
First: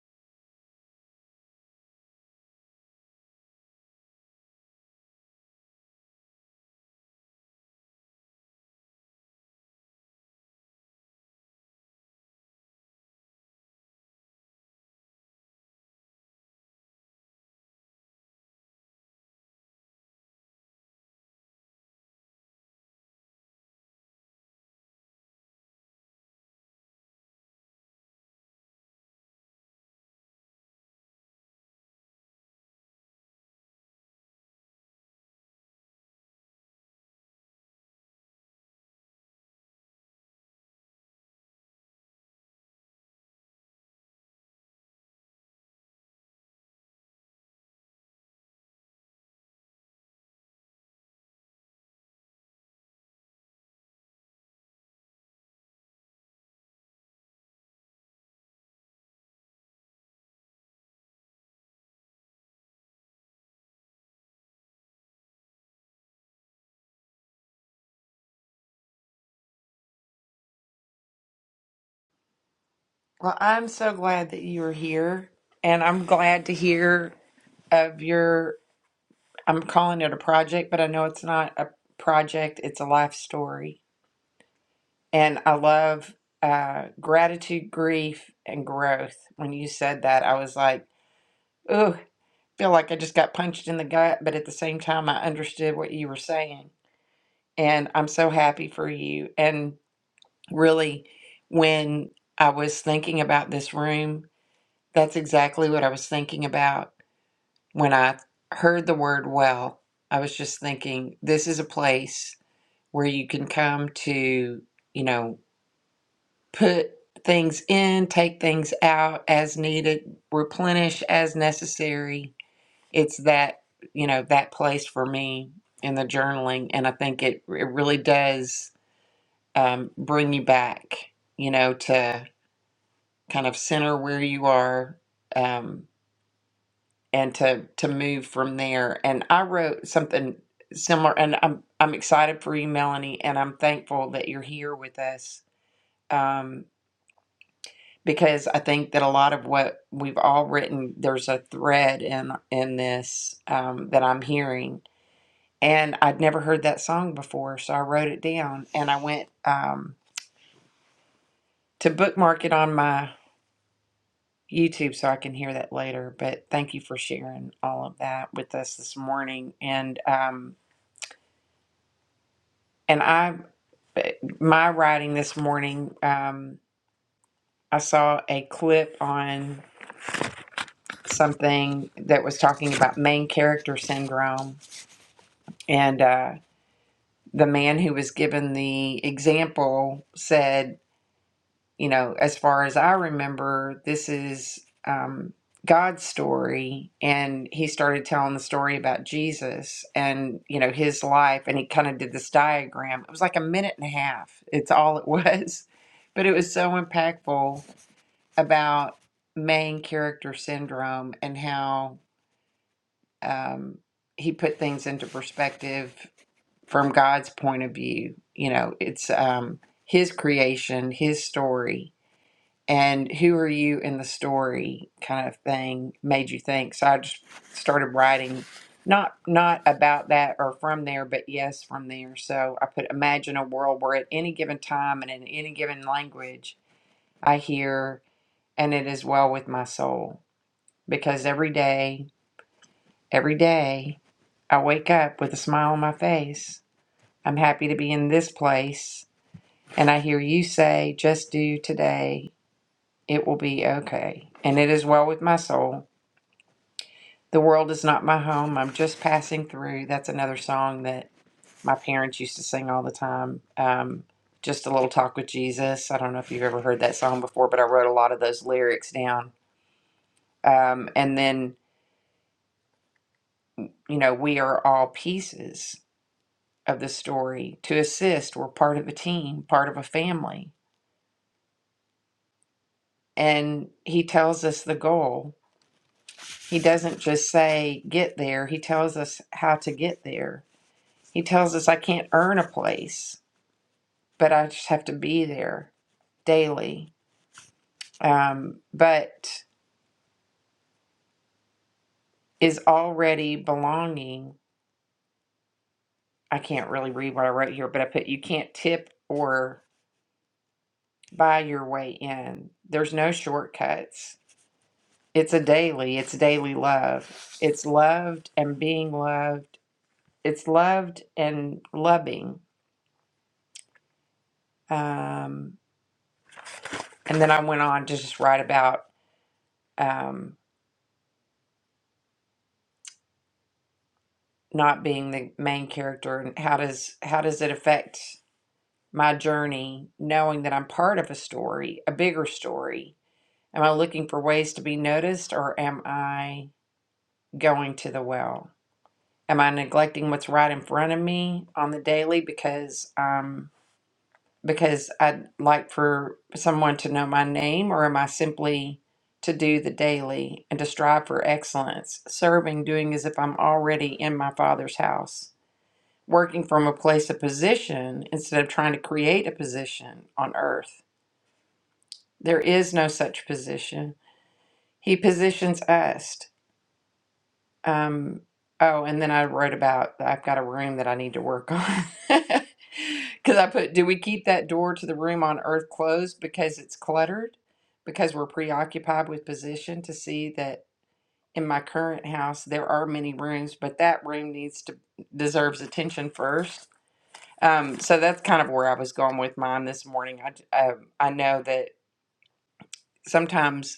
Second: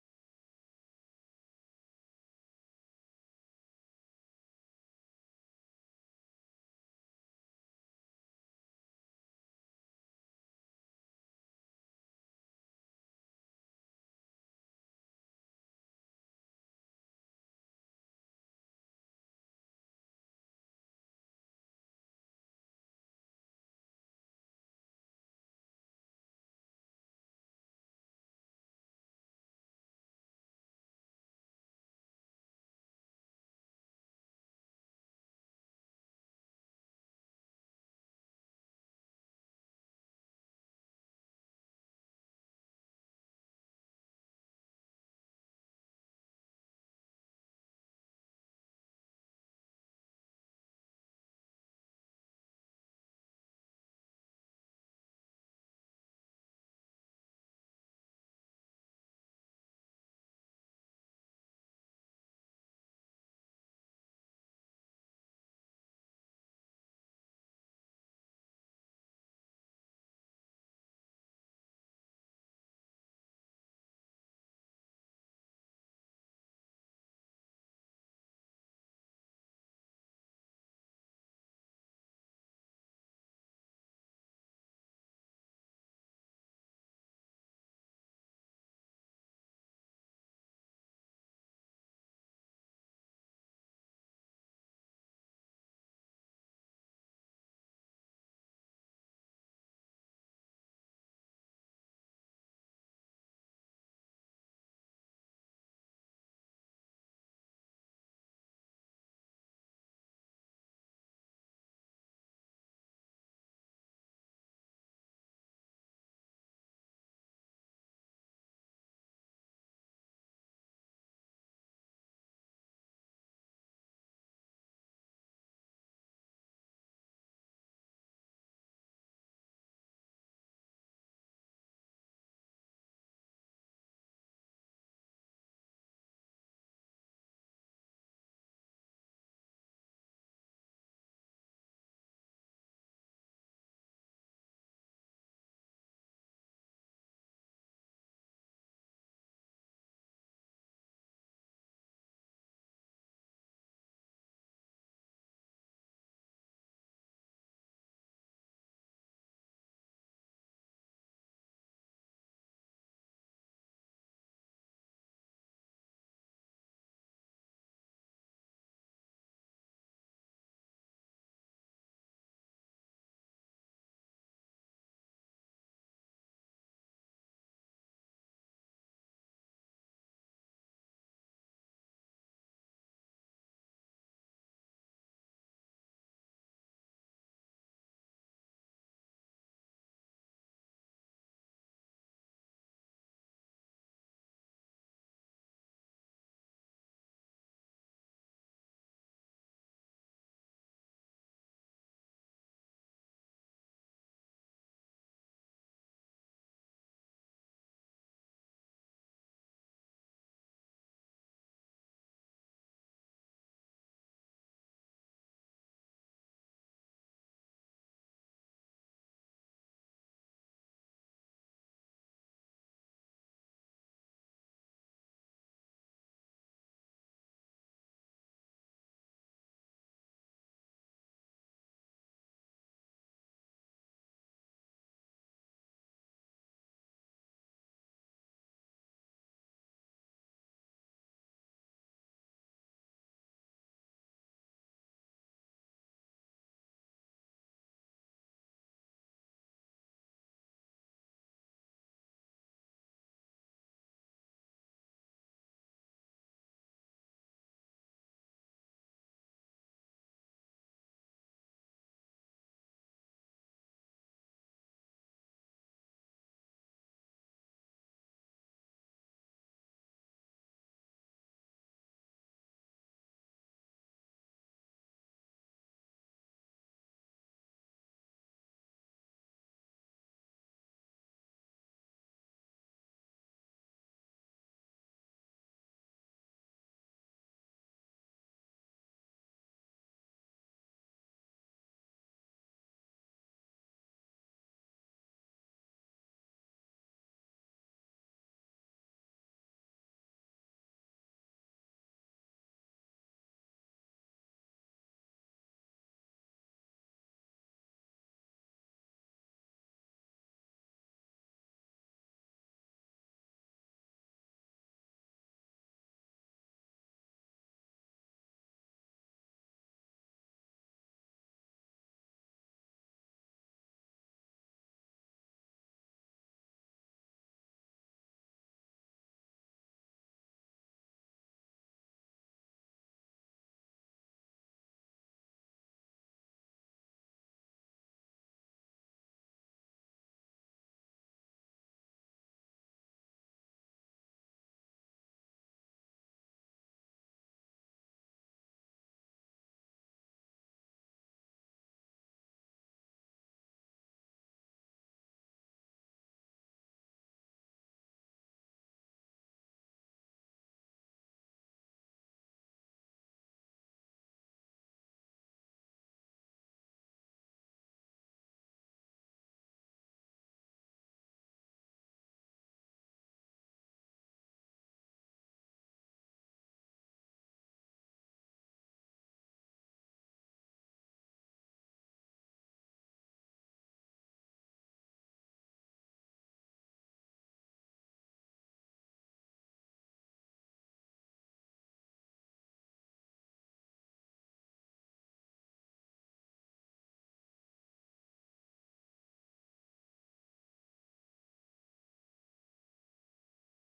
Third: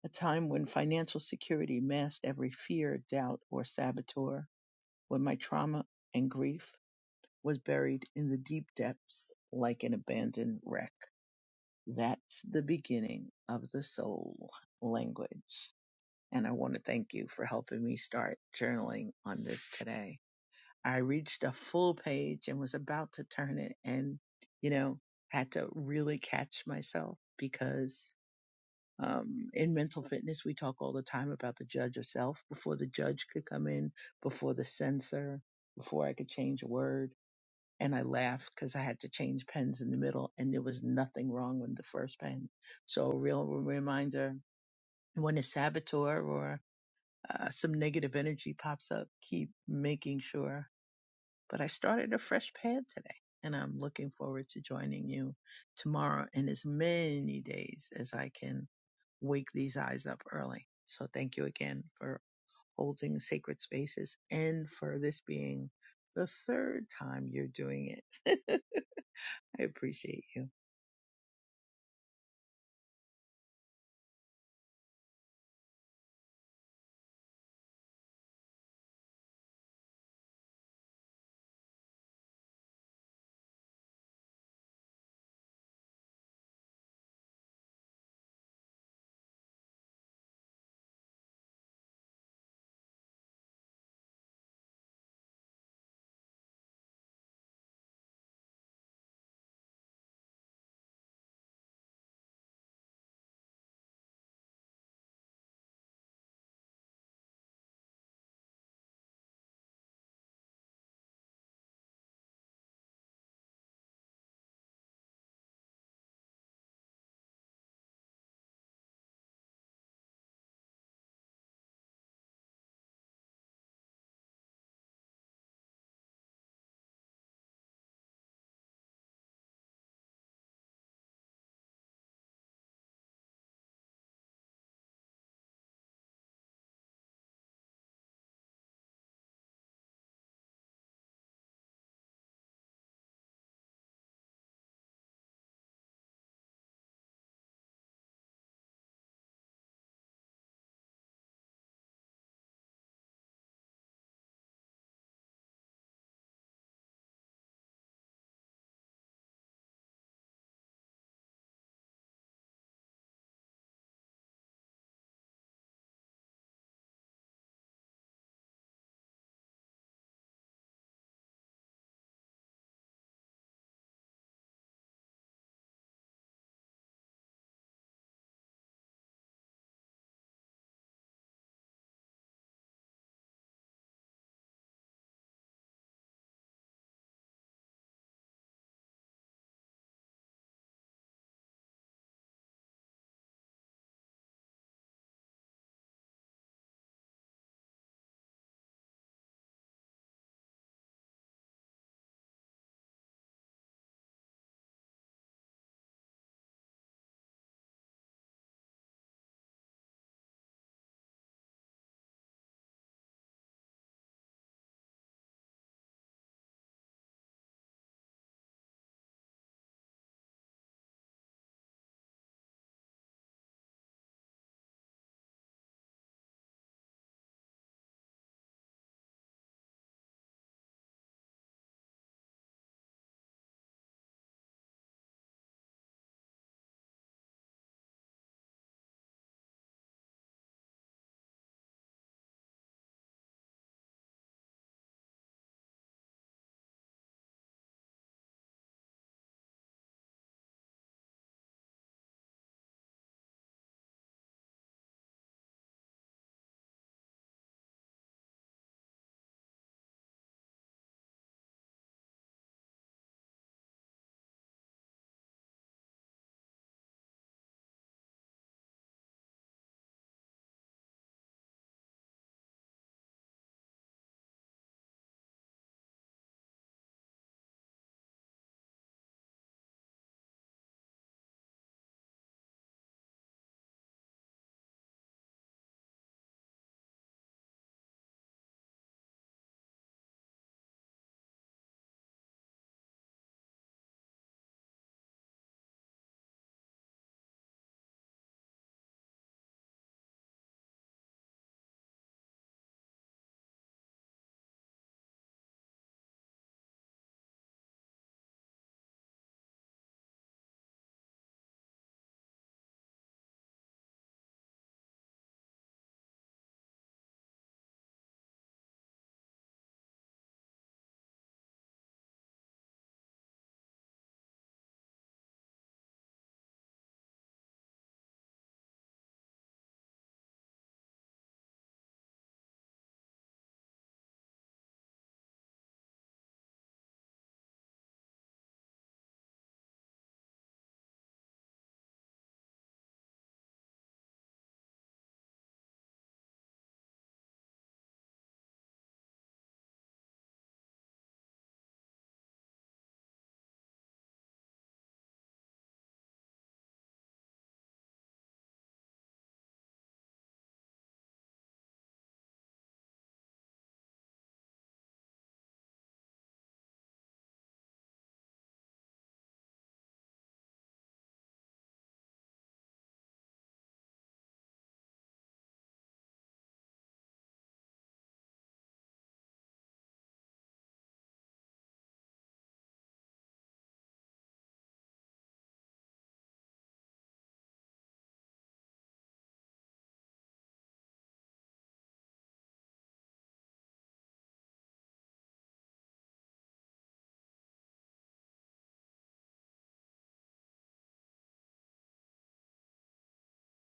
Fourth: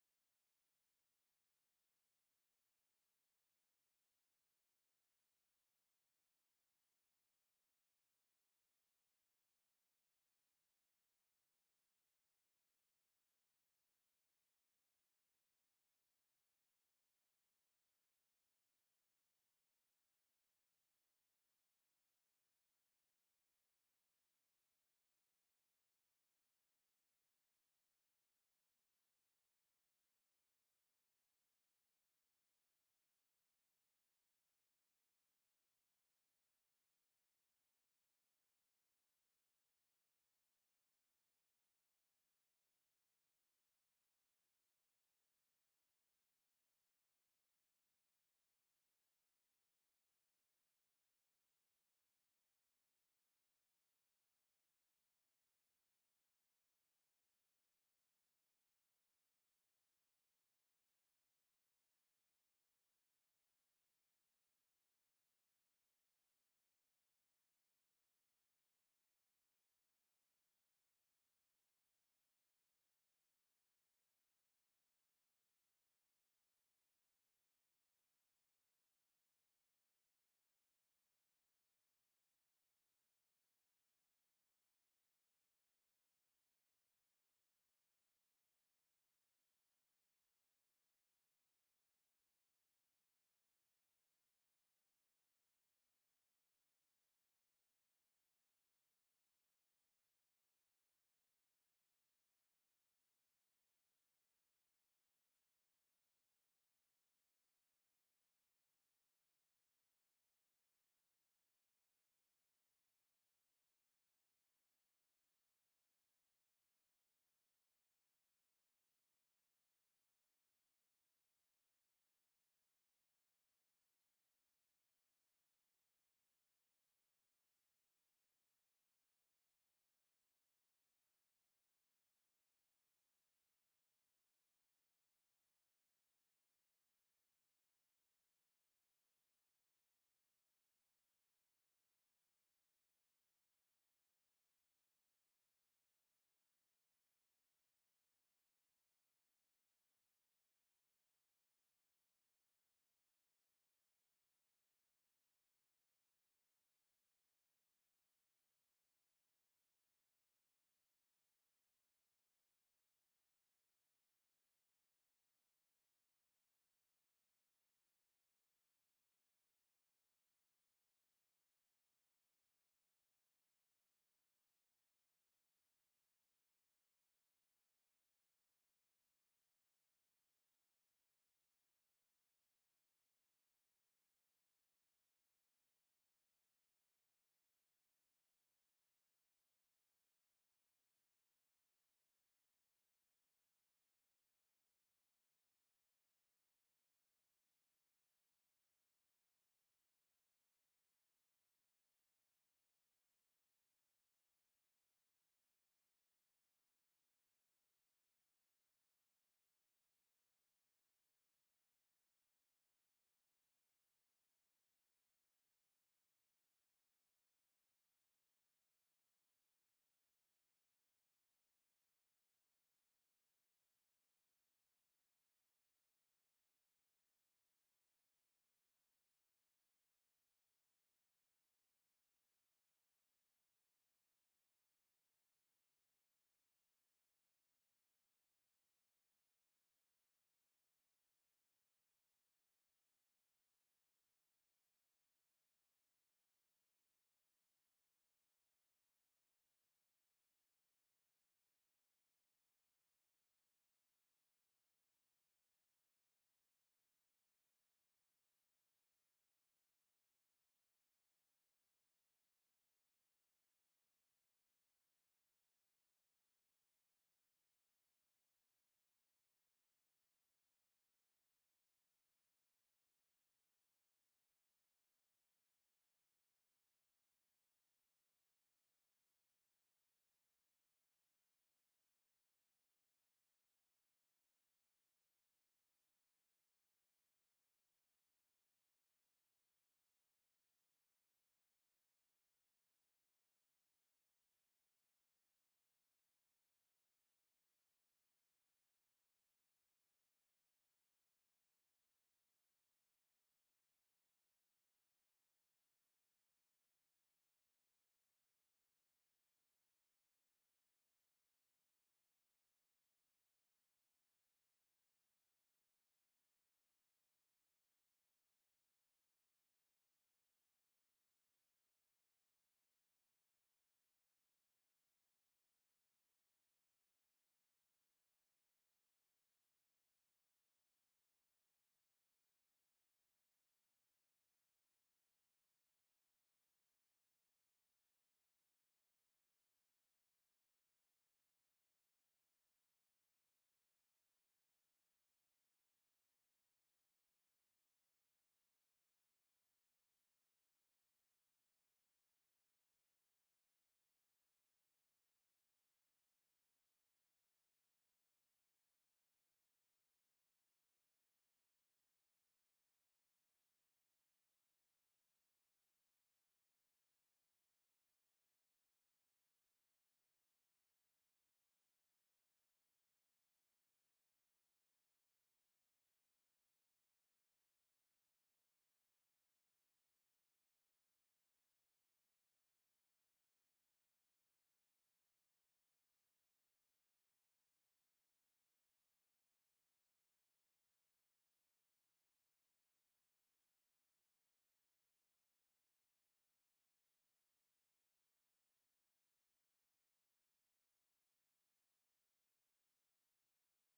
D: A time when financial security masked every fear, doubt, or saboteur, when my trauma and grief was buried in the deep depths like an abandoned wreck. That's the beginning of the soul language. And I want to thank you for helping me start journaling on this today. I reached a full page and was about to turn it and, you know, had to really catch myself because um, in mental fitness, we talk all the time about the judge of self before the judge could come in, before the censor, before I could change a word. And I laughed because I had to change pens in the middle and there was nothing wrong with the first pen. So a real reminder when a saboteur or uh, some negative energy pops up, keep making sure but I started a fresh pad today and I'm looking forward to joining you tomorrow and as many days as I can wake these eyes up early. So thank you again for holding sacred spaces and for this being the third time you're doing it. I appreciate you.
A: Well, I'm so glad that you're here, and I'm glad to hear of your. I'm calling it a project, but I know it's not a project, it's a life story. And I love uh, gratitude, grief, and growth. When you said that, I was like, ooh, feel like I just got punched in the gut, but at the same time, I understood what you were saying. And I'm so happy for you. And really, when I was thinking about this room, that's exactly what I was thinking about when I heard the word well, I was just thinking this is a place where you can come to, you know, put things in, take things out as needed, replenish as necessary. It's that, you know, that place for me in the journaling. And I think it, it really does um, bring you back, you know, to kind of center where you are. Um, and to to move from there. And I wrote something similar, and I'm I'm excited for you, Melanie, and I'm thankful that you're here with us um, because I think that a lot of what we've all written, there's a thread in in this um, that I'm hearing, and I'd never heard that song before, so I wrote it down and I went um, to bookmark it on my. YouTube, so I can hear that later. But thank you for sharing all of that with us this morning. And um, And I, my writing this morning, um, I saw a clip on something that was talking about main character syndrome. And uh, the man who was given the example said, you know, as far as I remember, this is um, God's story. And he started telling the story about Jesus and, you know, his life. And he kind of did this diagram. It was like a minute and a half, it's all it was. But it was so impactful about main character syndrome and how um, he put things into perspective from God's point of view. You know, it's um, his creation, his story and who are you in the story kind of thing made you think so i just started writing not not about that or from there but yes from there so i put imagine a world where at any given time and in any given language i hear and it is well with my soul because every day every day i wake up with a smile on my face i'm happy to be in this place and i hear you say just do today it will be okay and it is well with my soul The world is not my home. I'm just passing through. That's another song that my parents used to sing all the time. Um, just a little talk with Jesus. I don't know if you've ever heard that song before, but I wrote a lot of those lyrics down. Um, and then, you know, we are all pieces of the story to assist. We're part of a team, part of a family. And he tells us the goal. He doesn't just say, get there, he tells us how to get there. He tells us, I can't earn a place. but I just have to be there daily. Um, but is already belonging. I can't really read what I wrote here, but I put you can't tip or buy your way in. There's no shortcuts. It's a daily, it's daily love. It's loved and being loved. It's loved and loving. Um, and then I went on to just write about um, not being the main character and how does how does it affect my journey, knowing that I'm part of a story, a bigger story? Am I looking for ways to be noticed or am I going to the well? Am I neglecting what's right in front of me on the daily because um because I'd like for someone to know my name or am I simply to do the daily and to strive for excellence, serving, doing as if I'm already in my father's house, working from a place of position instead of trying to create a position on earth? There is no such position. He positions us. Um, oh, and then I wrote about I've got a room that I need to work on. Because I put, do we keep that door to the room on earth closed because it's cluttered? Because we're preoccupied with position to see that in my current house there are many rooms, but that room needs to deserves attention first. Um, so that's kind of where I was going with mine this morning. I, j- um, I know that sometimes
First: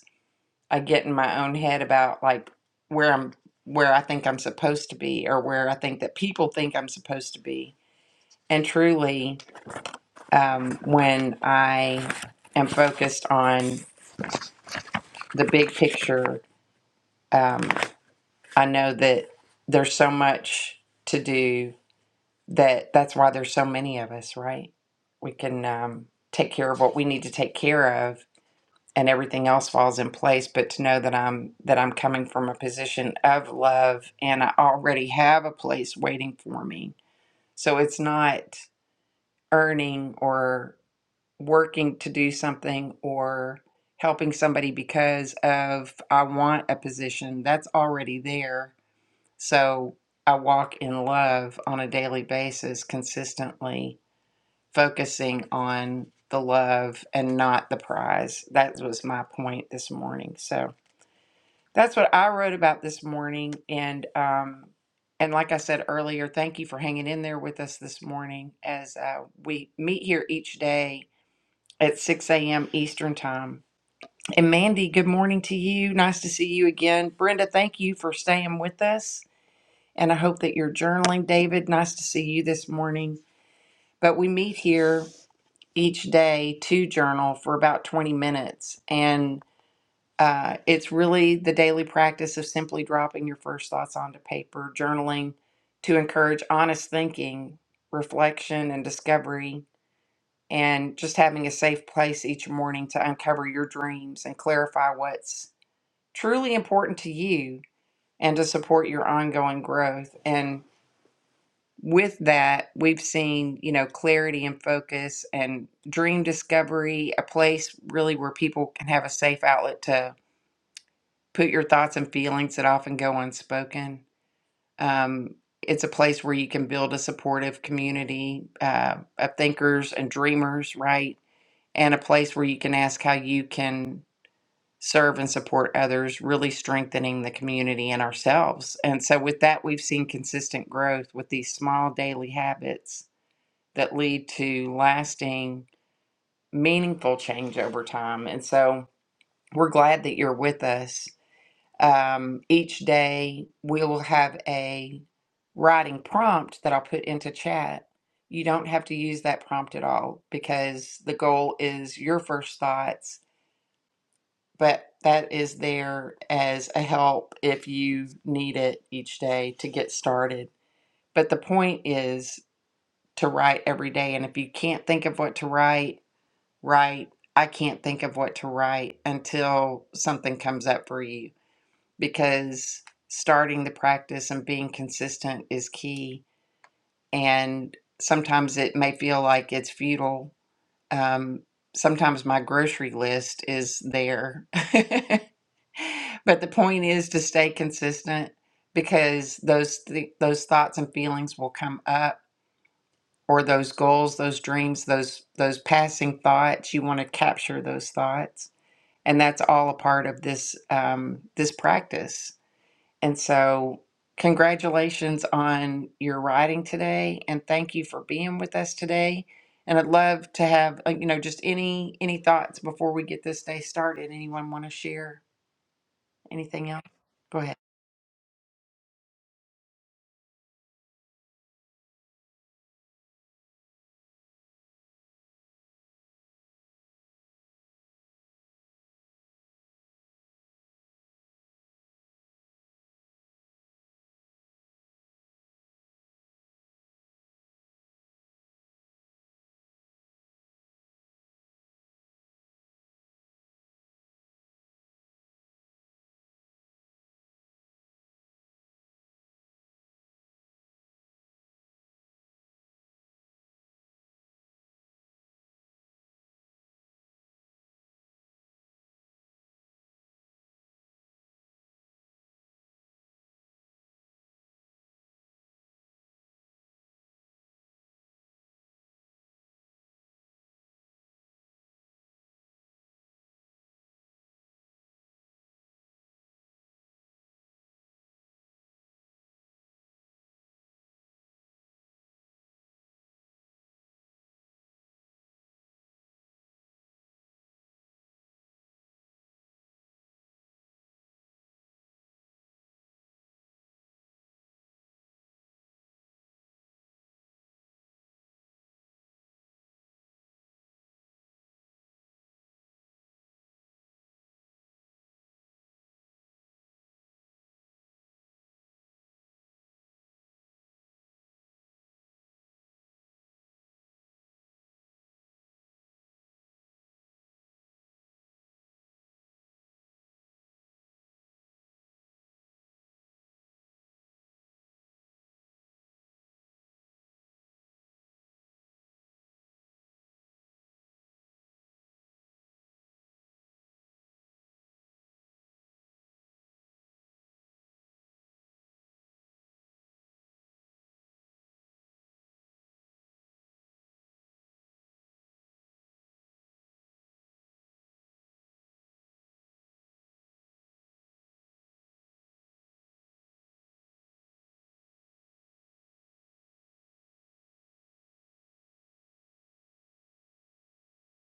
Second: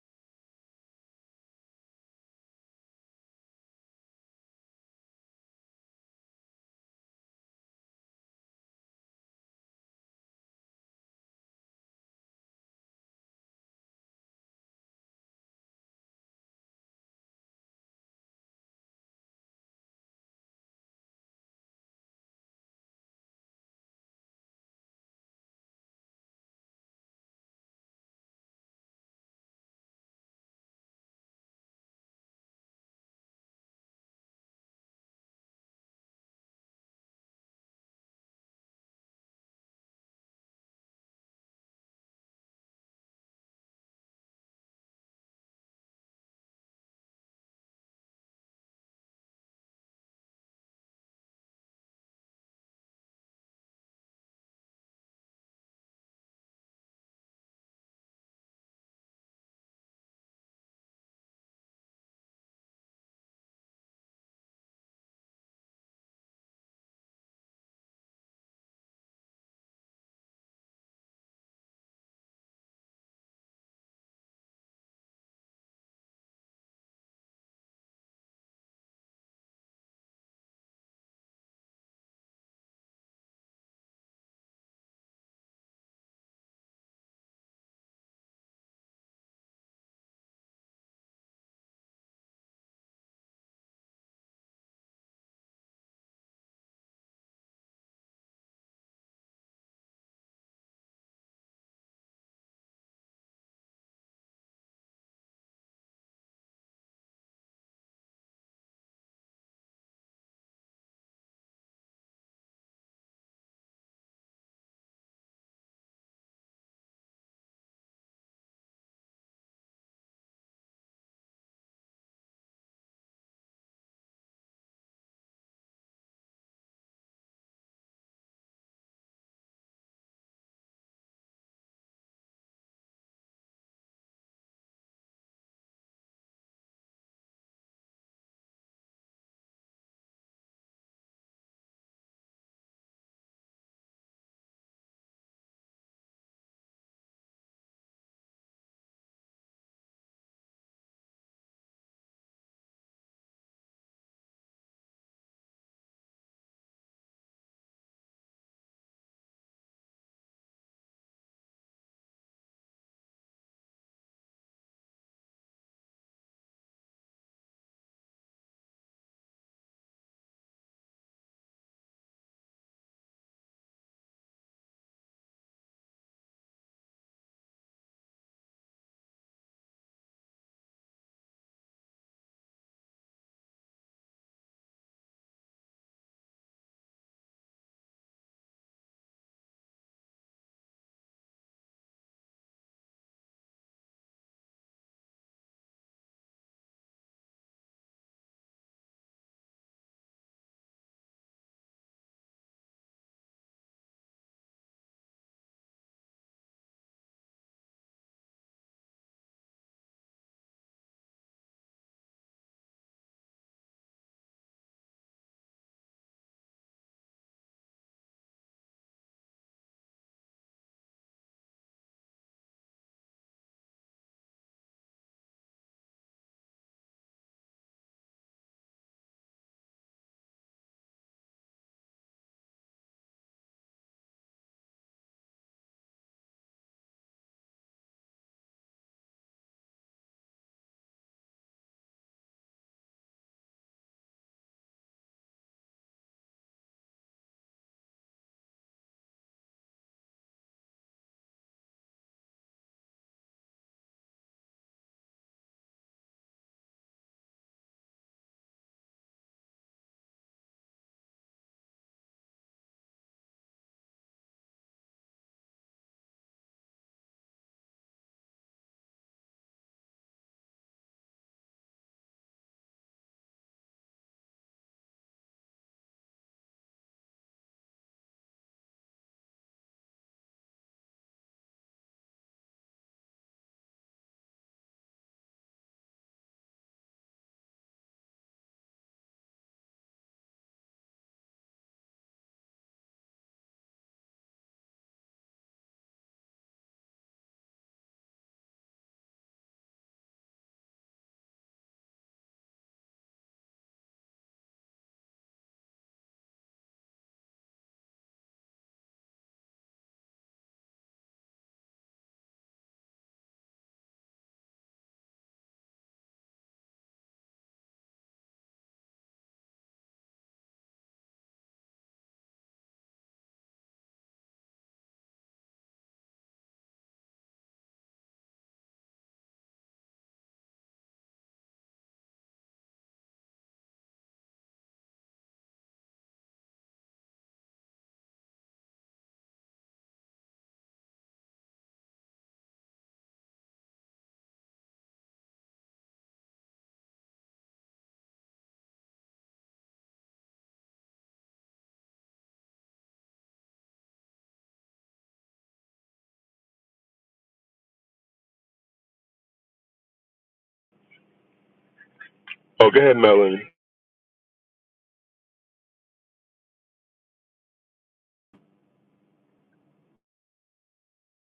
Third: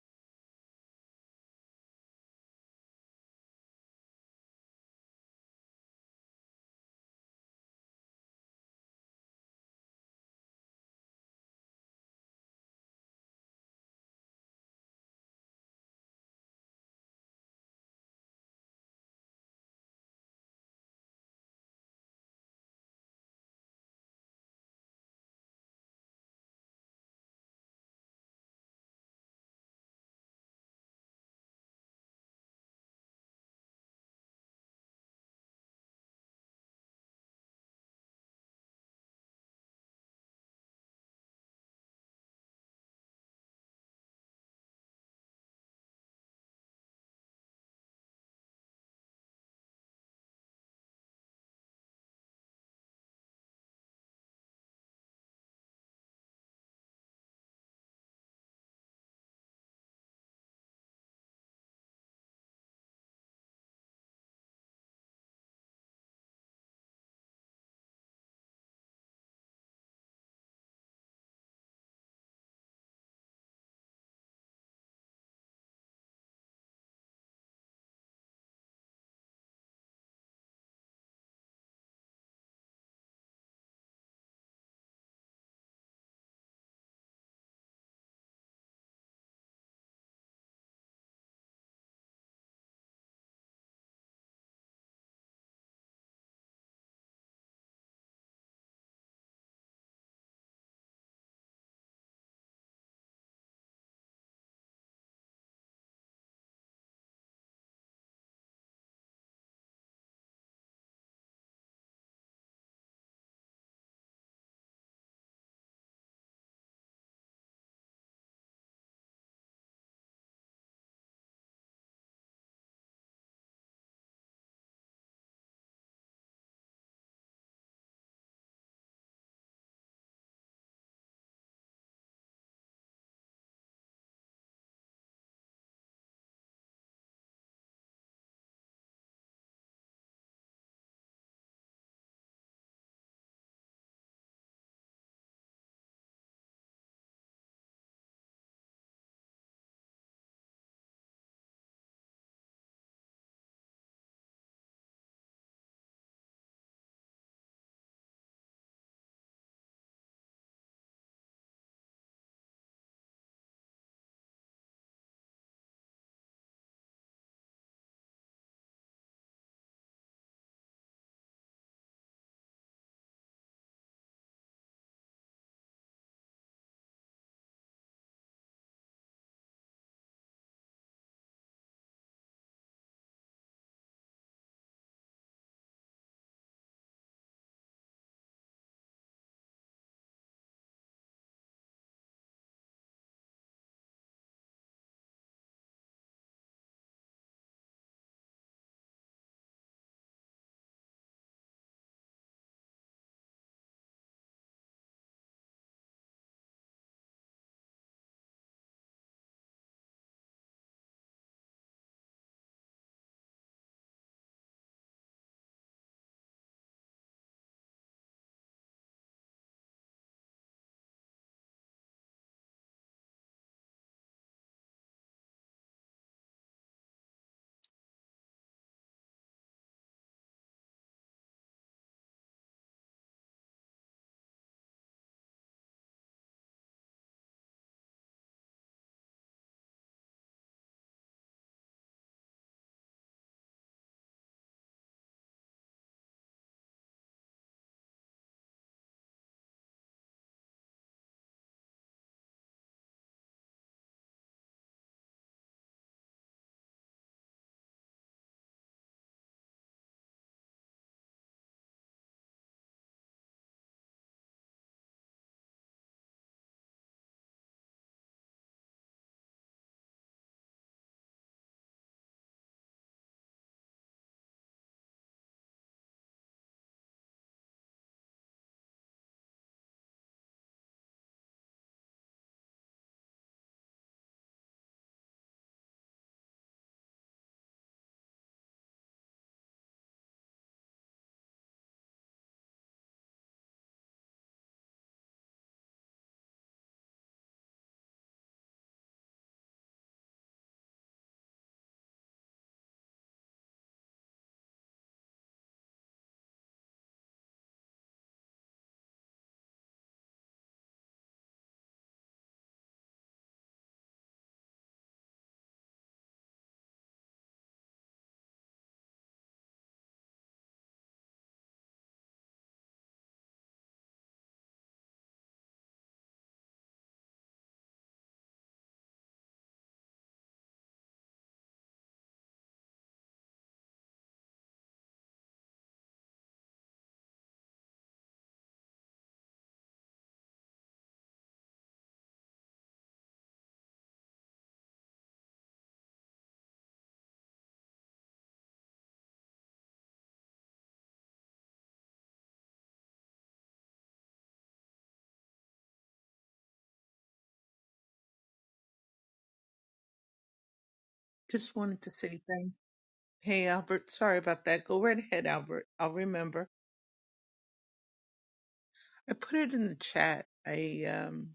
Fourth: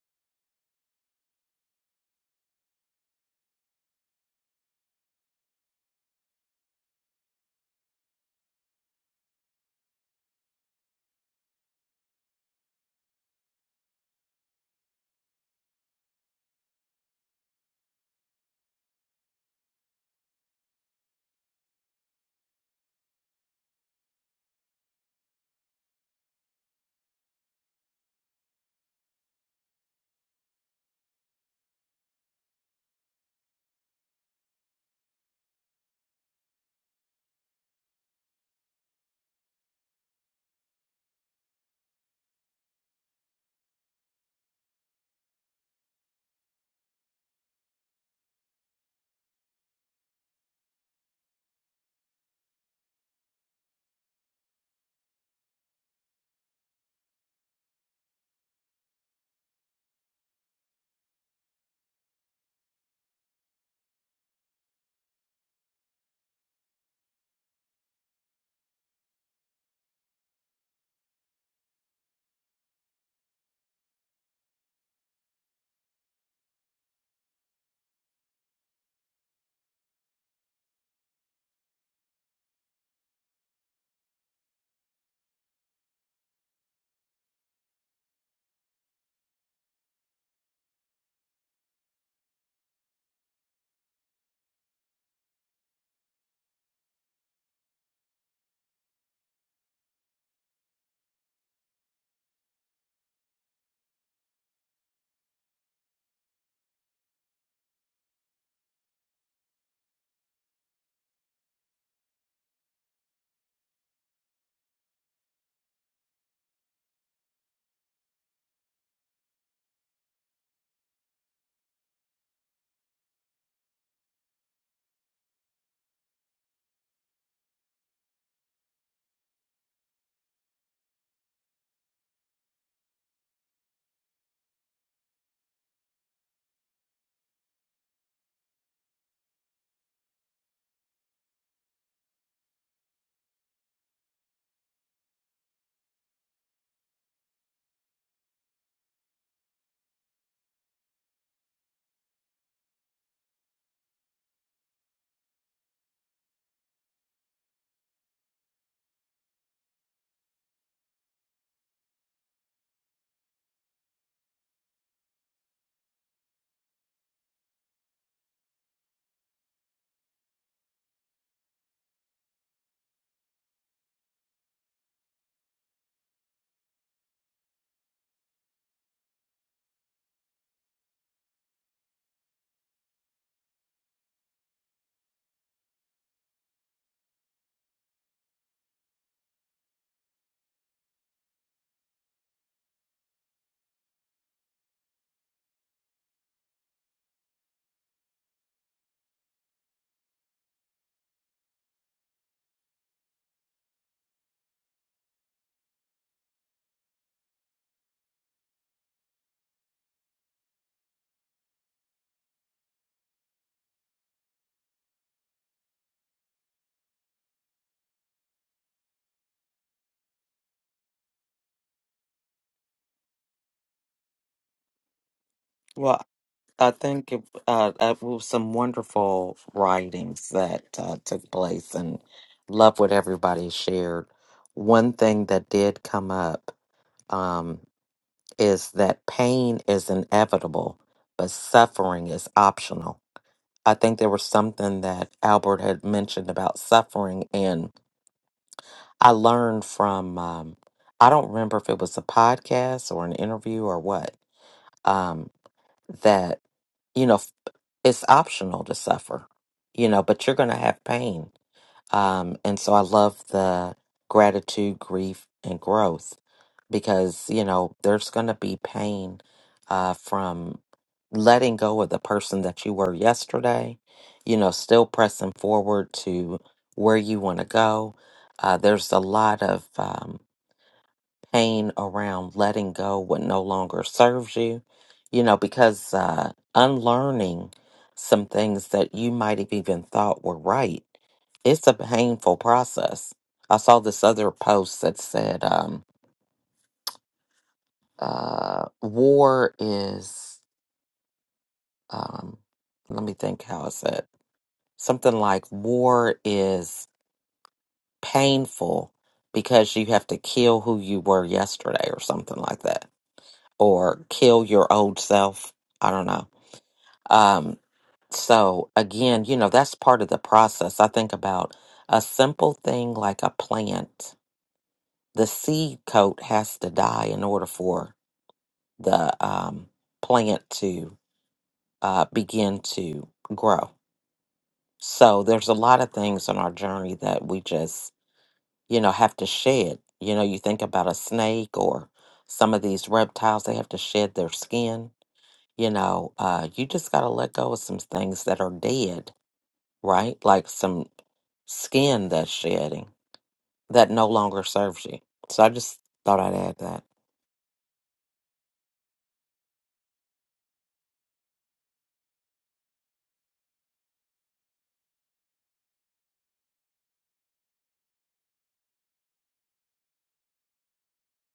A: I get in my own head about like where I'm where I think I'm supposed to be or where I think that people think I'm supposed to be. And truly, um, when I am focused on the big picture, um, I know that there's so much to do that that's why there's so many of us, right? We can um, take care of what we need to take care of and everything else falls in place but to know that i'm that i'm coming from a position of love and i already have a place waiting for me so it's not earning or working to do something or helping somebody because of i want a position that's already there so i walk in love on a daily basis consistently focusing on the love and not the prize that was my point this morning so that's what I wrote about this morning, and um, and like I said earlier, thank you for hanging in there with us this morning as uh, we meet here each day at 6 a.m. Eastern time. And Mandy, good morning to you. Nice to see you again. Brenda, thank you for staying with us, and I hope that you're journaling. David, nice to see you this morning. But we meet here each day to journal for about 20 minutes, and. Uh, it's really the daily practice of simply dropping your first thoughts onto paper, journaling to encourage honest thinking, reflection, and discovery, and just having a safe place each morning to uncover your dreams and clarify what's truly important to you and to support your ongoing growth. And with that, we've seen, you know, clarity and focus and dream discovery, a place really where people can have a safe outlet to. put your thoughts and feelings that often go unspoken. Um, it's a place where you can build a supportive community uh, of thinkers and dreamers, right? And a place where you can ask how you can serve and support others, really strengthening the community and ourselves. And so, with that, we've seen consistent growth with these small daily habits that lead to lasting, meaningful change over time. And so, we're glad that you're with us. Um, each day we will have a writing prompt that I'll put into chat. You don't have to use that prompt at all because the goal is your first thoughts, but that is there as a help if you need it each day to get started. But the point is to write every day. And if you can't think of what to write, write. I can't think of what to write until something comes up for you because starting the practice and being consistent is key. And sometimes it may feel like it's futile. Um, sometimes my grocery list is there. but the point is to stay consistent because those th- those thoughts and feelings will come up or those goals, those dreams, those those passing thoughts, you want to capture those thoughts. And that's all a part of this um, this practice And so, congratulations on your writing today, and thank you for being with us today. And I'd love to have uh, you know just any any thoughts before we get this day started. Anyone want to share
C: Well,
A: anything
C: I
A: else?
C: think it,
A: Go ahead.
C: uh, it was some wonderful writings that uh, took place and love what everybody shared. One thing that did come up um, is that pain is inevitable, but suffering is optional. I think there was something that Albert had mentioned about suffering, and I learned from um, I don't remember if it was a podcast or an interview or what um, that you know f- it's optional to suffer, you know, but you're going to have pain, um, and so I love the gratitude, grief, and growth because you know there's going to be pain uh, from letting go of the person that you were yesterday you know still pressing forward to where you want to go uh, there's a lot of um, pain around letting go what no longer serves you you know because uh, unlearning some things that you might have even thought were right it's a painful process i saw this other post that said um, uh, war is, um, let me think how how is said Something like war is painful because you have to kill who you were yesterday or something like that, or kill your old self. I don't know. Um, so again, you know, that's part of the process. I think about a simple thing like a plant. The seed coat has to die in order for the um, plant to. uh, begin to grow. So there's a lot of things on our journey that we just, you know, have to shed. You know, you think about a snake or some of these reptiles, they have to shed their skin. You know, uh, you just got to let go of some things that are dead, right? Like some skin that's shedding that no longer serves you. So I just thought I'd add that.
D: Just wanted to say thank
B: Oh, go ahead, Melanie.
D: Hey Albert, sorry about that. Go right ahead, Albert. I'll remember. I put it in the chat. I um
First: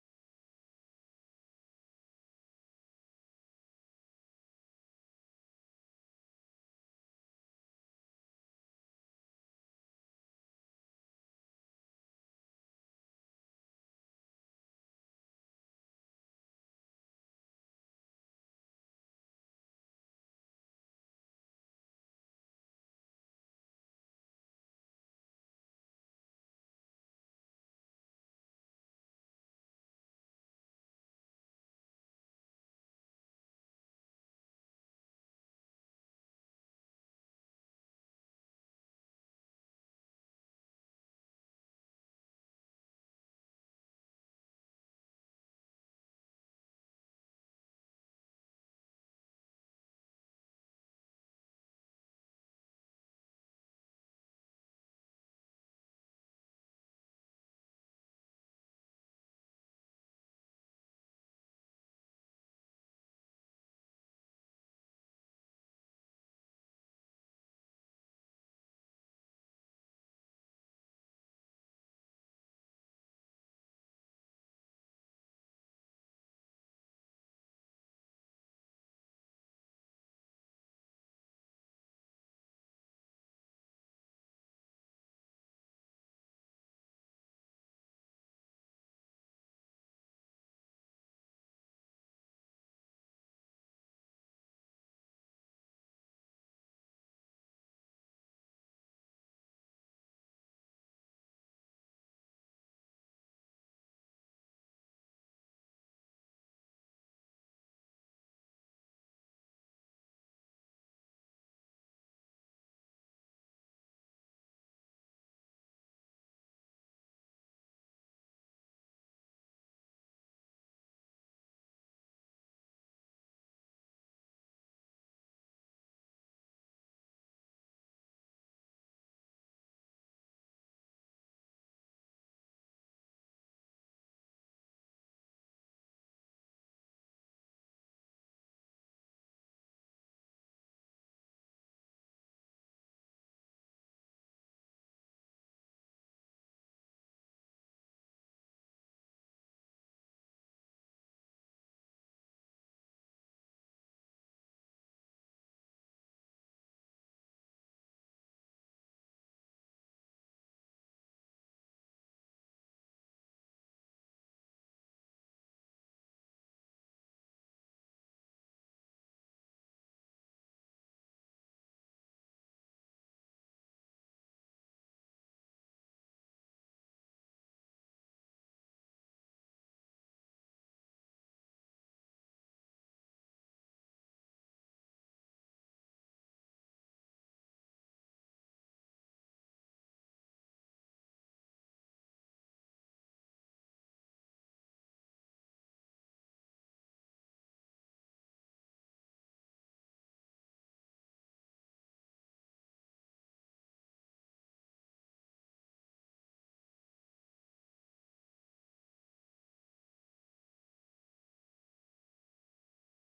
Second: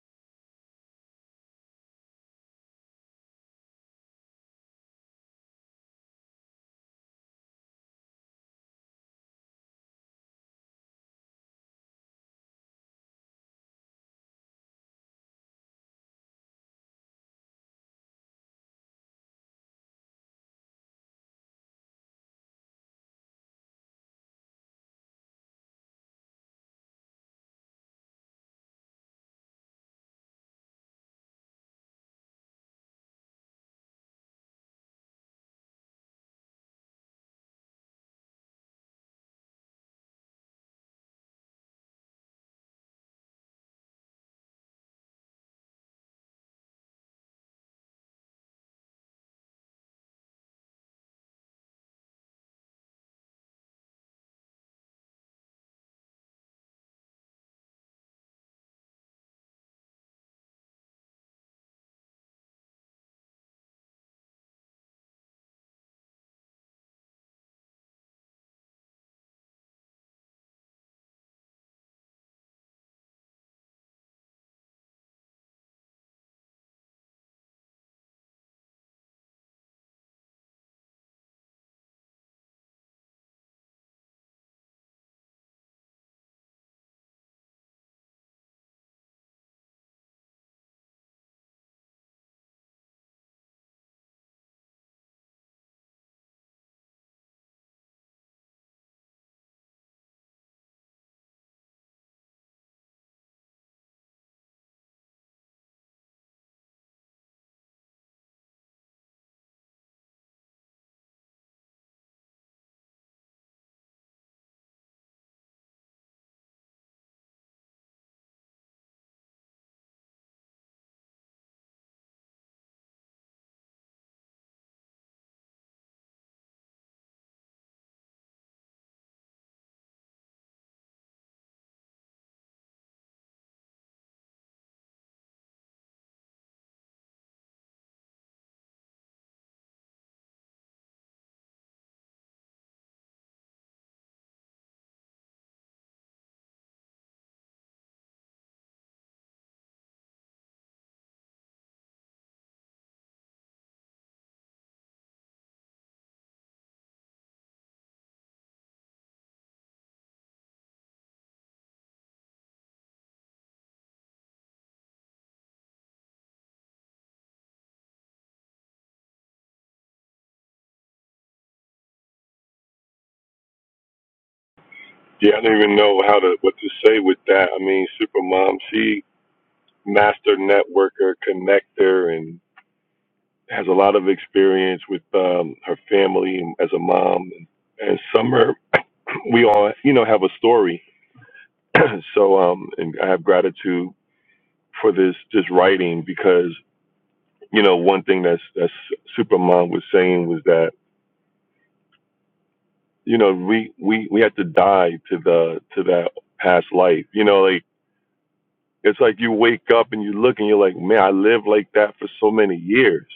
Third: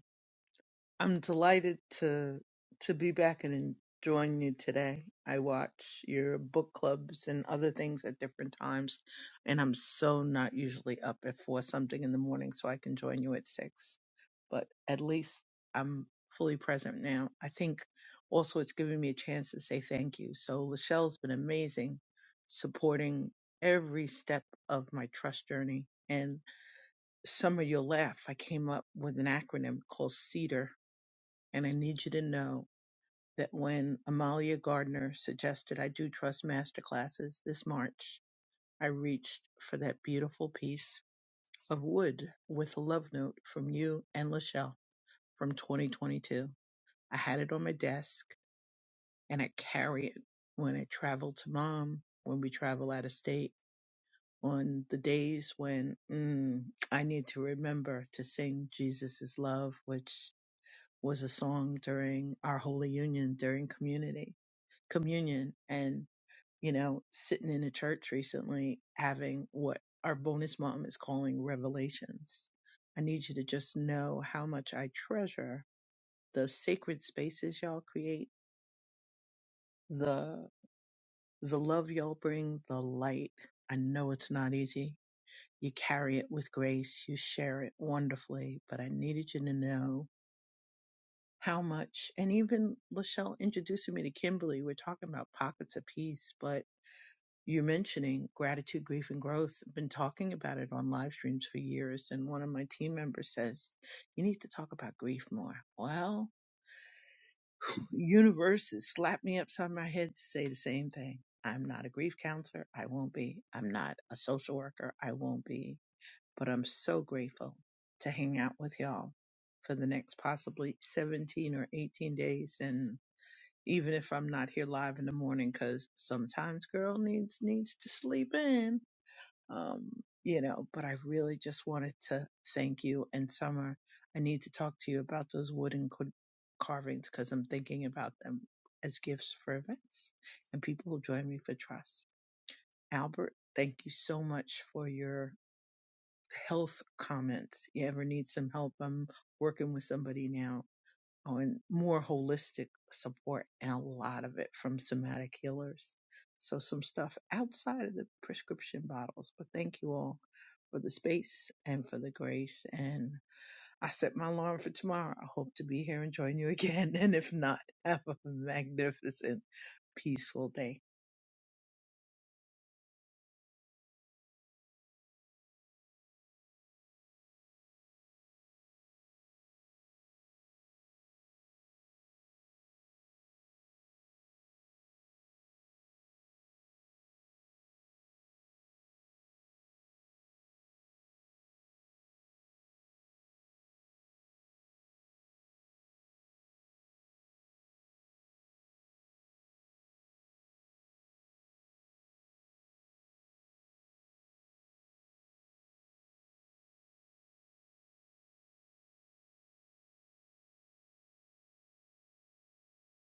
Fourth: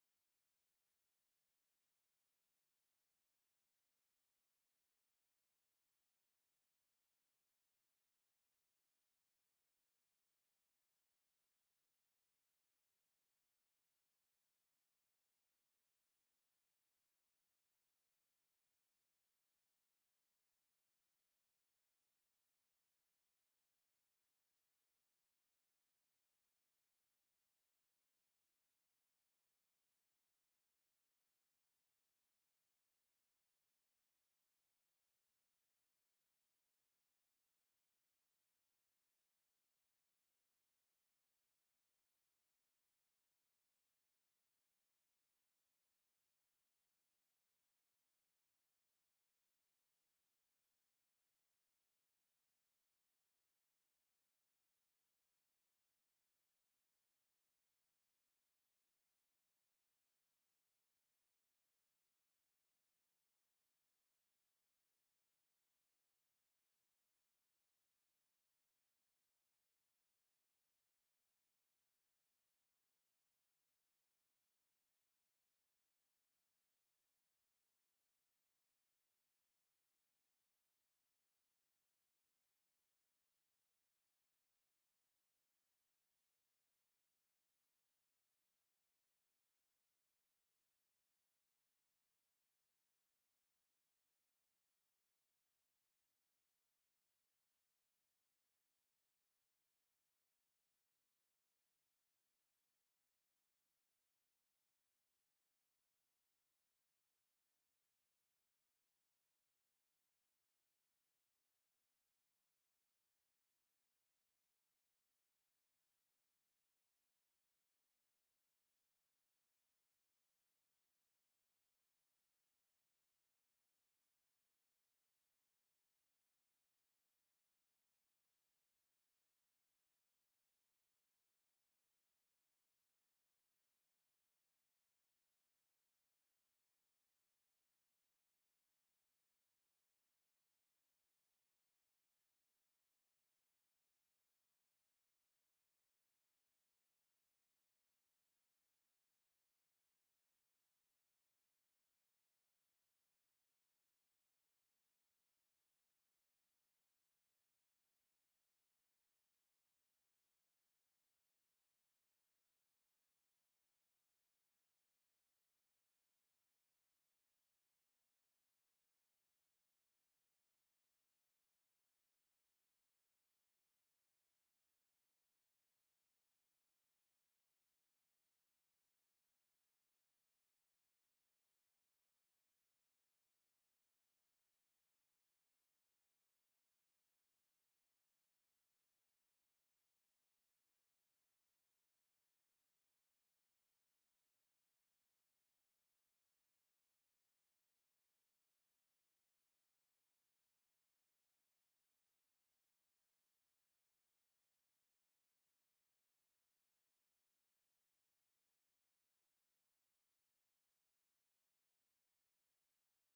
D: I'm delighted to to be back and join you today. I watch your book clubs and other things at different times, and I'm so not usually up at four something in the morning, so I can join you at six. But at least I'm fully present now. I think also it's giving me a chance to say thank you. So Lachelle's been amazing, supporting every step of my trust journey. And some of your laugh, I came up with an acronym called CEDAR and I need you to know that when Amalia Gardner suggested I do trust masterclasses this March, I reached for that beautiful piece of wood with a love note from you and Lachelle from 2022. I had it on my desk and I carry it when I travel to mom, when we travel out of state, on the days when mm, I need to remember to sing Jesus is Love, which was a song during our Holy Union during community communion and you know sitting in a church recently having what our bonus mom is calling revelations i need you to just know how much i treasure the sacred spaces y'all create the the love y'all bring the light i know it's not easy you carry it with grace you share it wonderfully but i needed you to know how much and even lachelle introducing me to kimberly we're talking about pockets of peace but you mentioning gratitude, grief, and growth. I've been talking about it on live streams for years, and one of my team members says, You need to talk about grief more. Well, universe has slapped me upside my head to say the same thing. I'm not a grief counselor. I won't be. I'm not a social worker. I won't be. But I'm so grateful to hang out with y'all for the next possibly 17 or 18 days. And even if I'm not here live in the morning, because sometimes girl needs needs to sleep in um, you know, but I really just wanted to thank you. And Summer, I need to talk to you about those wooden co- carvings because I'm thinking about them as gifts for events and people who join me for trust. Albert, thank you so much for your health comments. You ever need some help? I'm working with somebody now oh, and more holistic support and a lot of it from somatic healers. So some stuff outside of the prescription bottles. But thank you all for the space and for the grace. And I set my alarm for tomorrow. I hope to be here and join you again. And if not, have a magnificent, peaceful day.
B: Yeah, I don't even know how to what to say with that. I mean, Supermom, she master networker, connector, and has a lot of experience with um, her family and as a mom. And Summer, we all you know have a story, so um, and I have gratitude for this this writing because you know one thing that's that's Supermom was saying was that. you know we we we have to die to the to that past life you know like it's like you wake up and you look and you're like man i lived like that for so many years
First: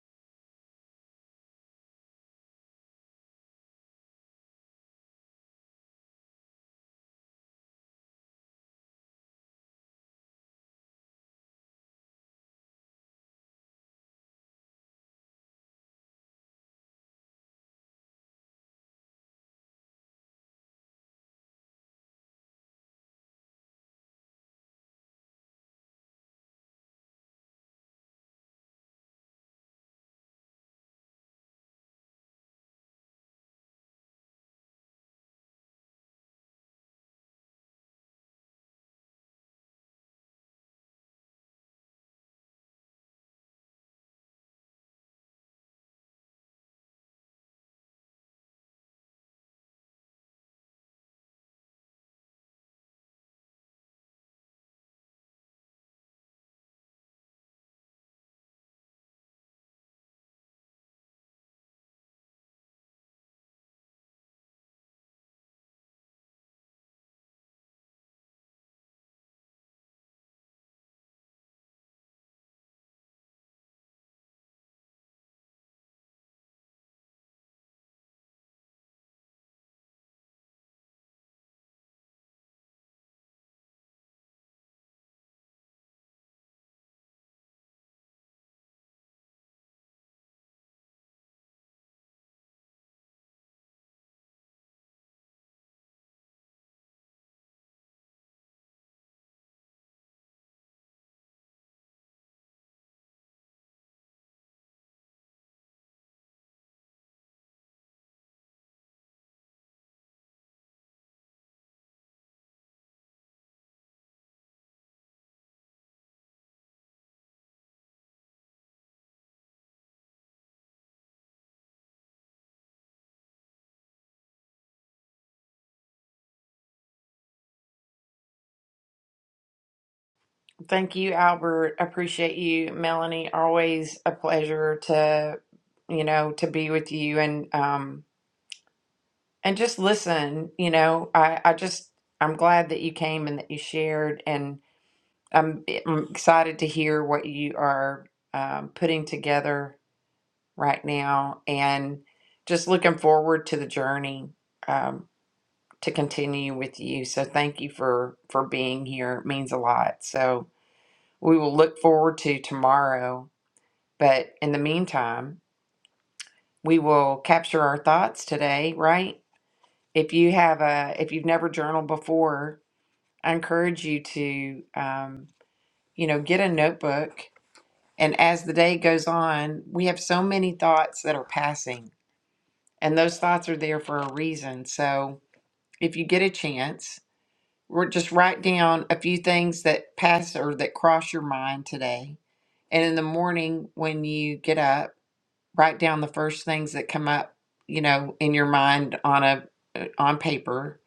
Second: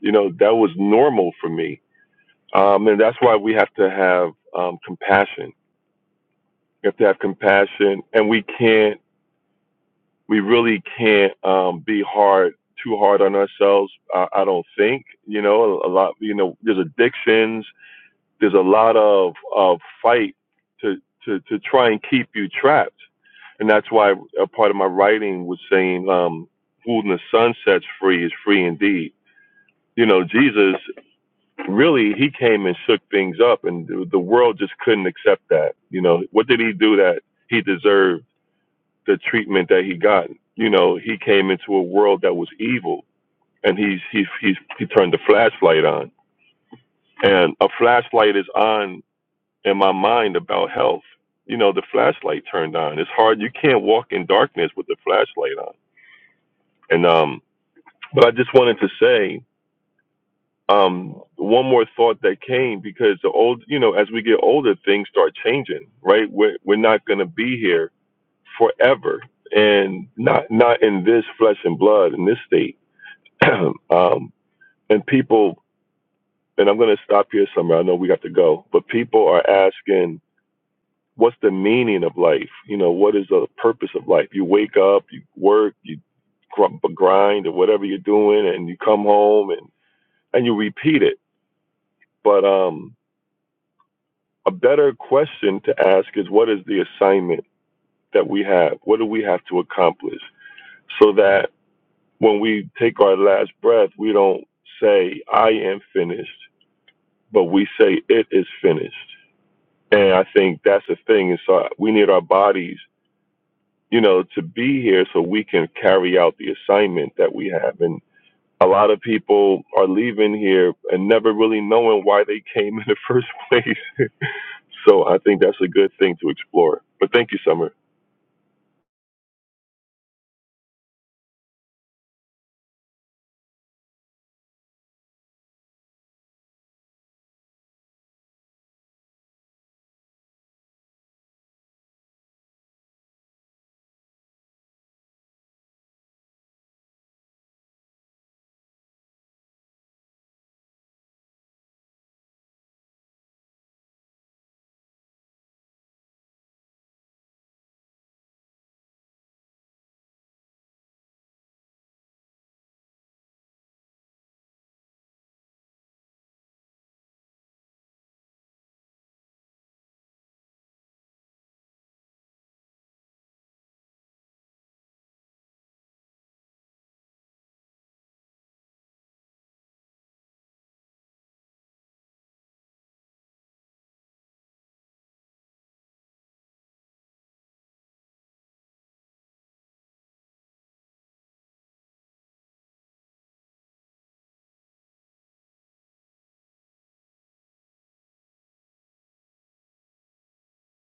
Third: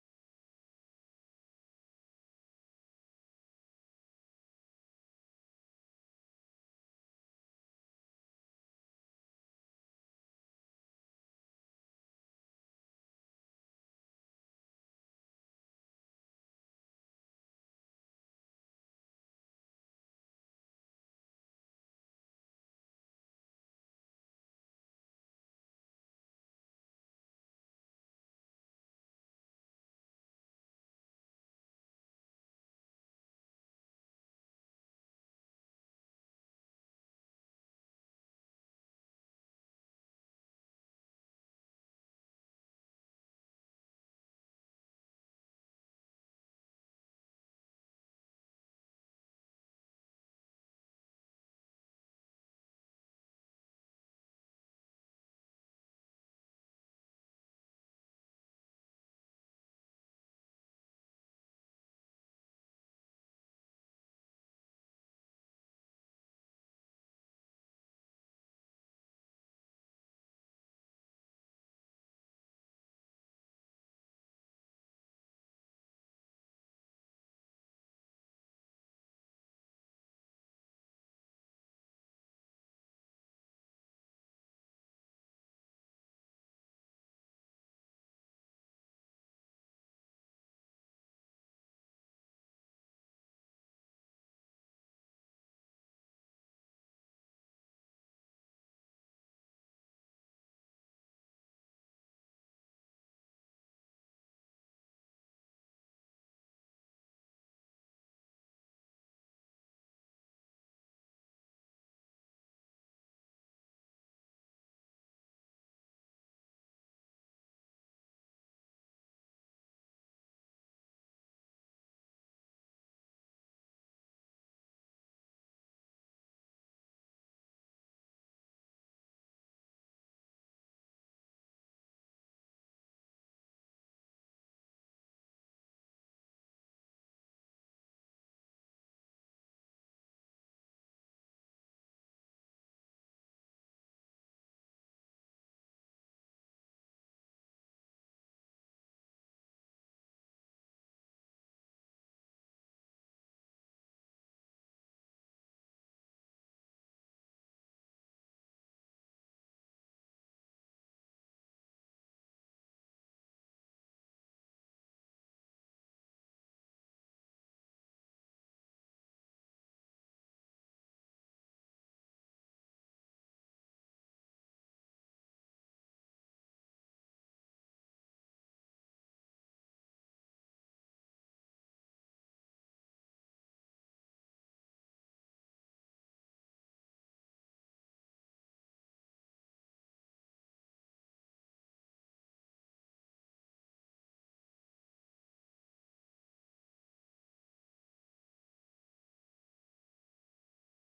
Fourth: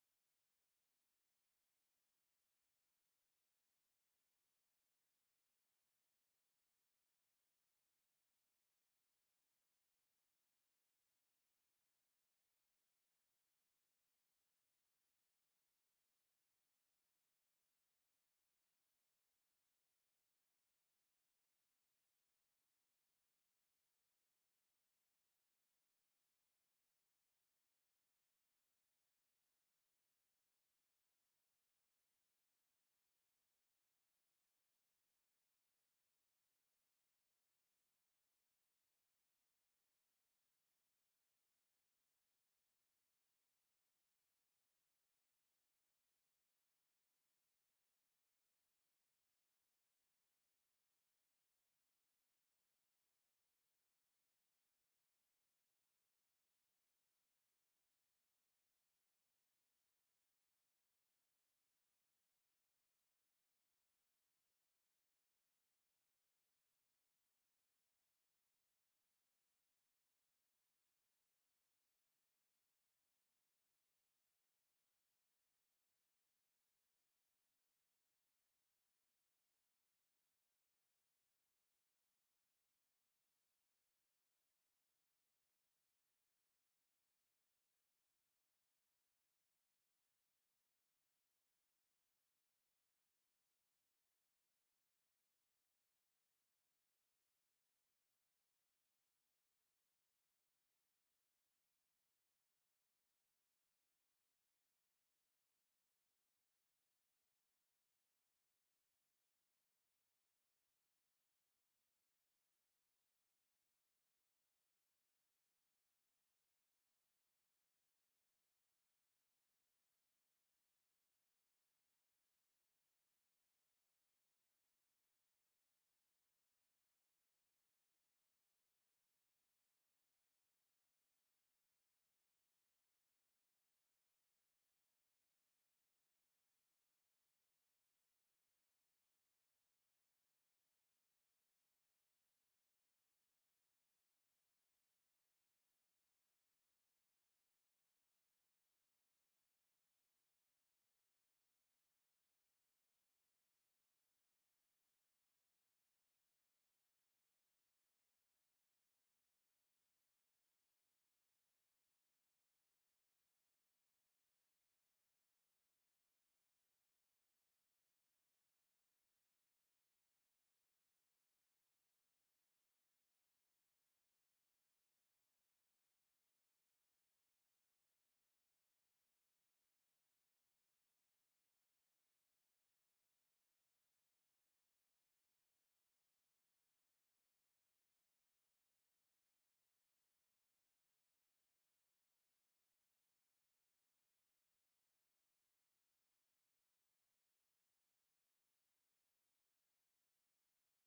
B: you know that was normal for me um and that's why we have to have um compassion we have to have compassion and we can't we really can't um be hard too hard on ourselves i, I don't think you know a, a lot you know there's addictions there's a lot of of fight to to to try and keep you trapped and that's why a part of my writing was saying, um, "Who the sun sets free is free indeed." You know, Jesus really he came and shook things up, and the world just couldn't accept that. You know, what did he do that he deserved the treatment that he got? You know, he came into a world that was evil, and he's he's he's he turned the flashlight on, and a flashlight is on in my mind about health. You know, the flashlight turned on. It's hard. You can't walk in darkness with the flashlight on. And um, But I just wanted to say um, one more thought that came because the old, you know, as we get older, things start changing, right? We're we're not going to be here forever, and not not in this flesh and blood in this state. um, and people, and I'm going to stop here somewhere. I know we got to go, but people are asking, what's the meaning of life? You know, what is the purpose of life? You wake up, you work, you gr- grind, or whatever you're doing, and you come home and and you repeat it But um, a better question to ask is what is the assignment that we have? What do we have to accomplish so that when we take our last breath, we don't say, I am finished, but we say, it is finished. And I think that's the thing. And so we need our bodies, you know, to be here so we can carry out the assignment that we have. And a lot of people are leaving here and never really knowing why they came in the first place. So I think that's a good thing to explore. But thank you, Summer.
A: Thank you, Albert. Appreciate you, Melanie. Always a pleasure to you know to be with you and um and just listen. You know, I I just I'm glad that you came and that you shared and. I'm, I'm excited to hear what you are um, putting together right now and just looking forward to the journey um, to continue with you. So thank you for, for being here. It means a lot. So we will look forward to tomorrow. But in the meantime, we will capture our thoughts today, right? If you have a, if you've never journaled before, I encourage you to, um, you know, get a notebook And as the day goes on, we have so many thoughts that are passing, and those thoughts are there for a reason. So if you get a chance, we're just write down a few things that pass or that cross your mind today. And in the morning, when you get up, write down the first things that come up, you know, in your mind on a uh, on paper,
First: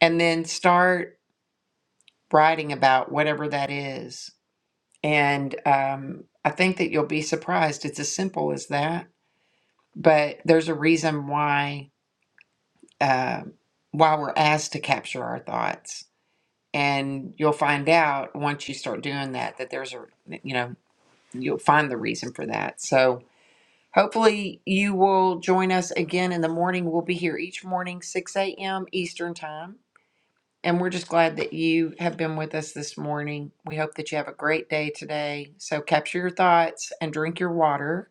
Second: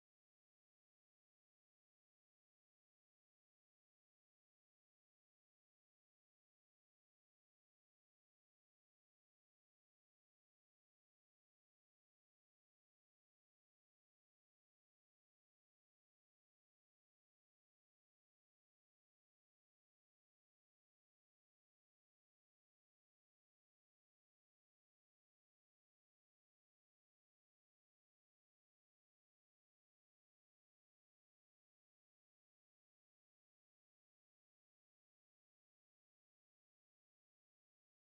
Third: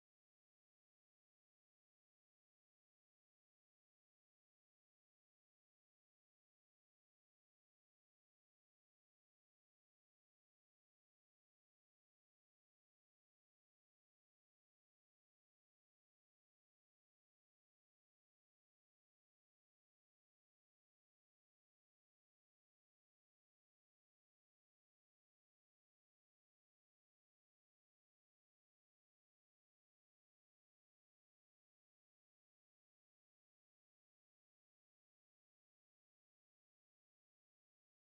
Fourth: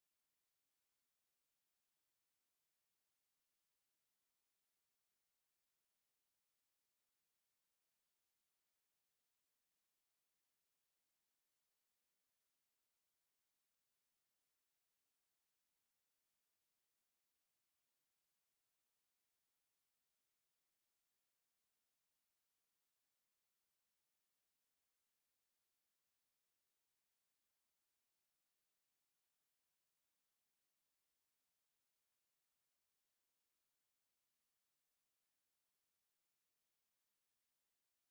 A: and then start writing about whatever that is. And um, I think that you'll be surprised. It's as simple as that but there's a reason why uh, why we're asked to capture our thoughts and you'll find out once you start doing that that there's a you know you'll find the reason for that so hopefully you will join us again in the morning we'll be here each morning 6 a.m eastern time and we're just glad that you have been with us this morning we hope that you have a great day today so capture your thoughts and drink your water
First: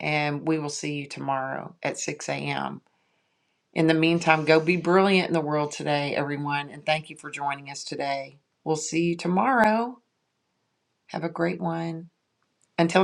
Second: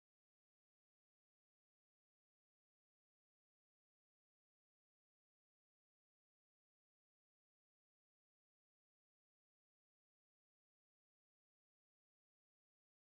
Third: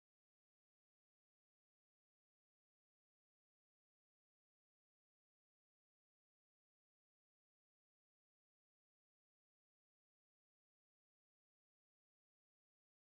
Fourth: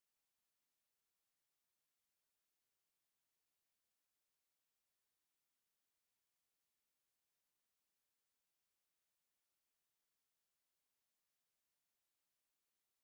A: and we will see you tomorrow at 6 a.m In the meantime, go be brilliant in the world today, everyone, and thank you for joining us today. We'll see you tomorrow. Have a great one. Until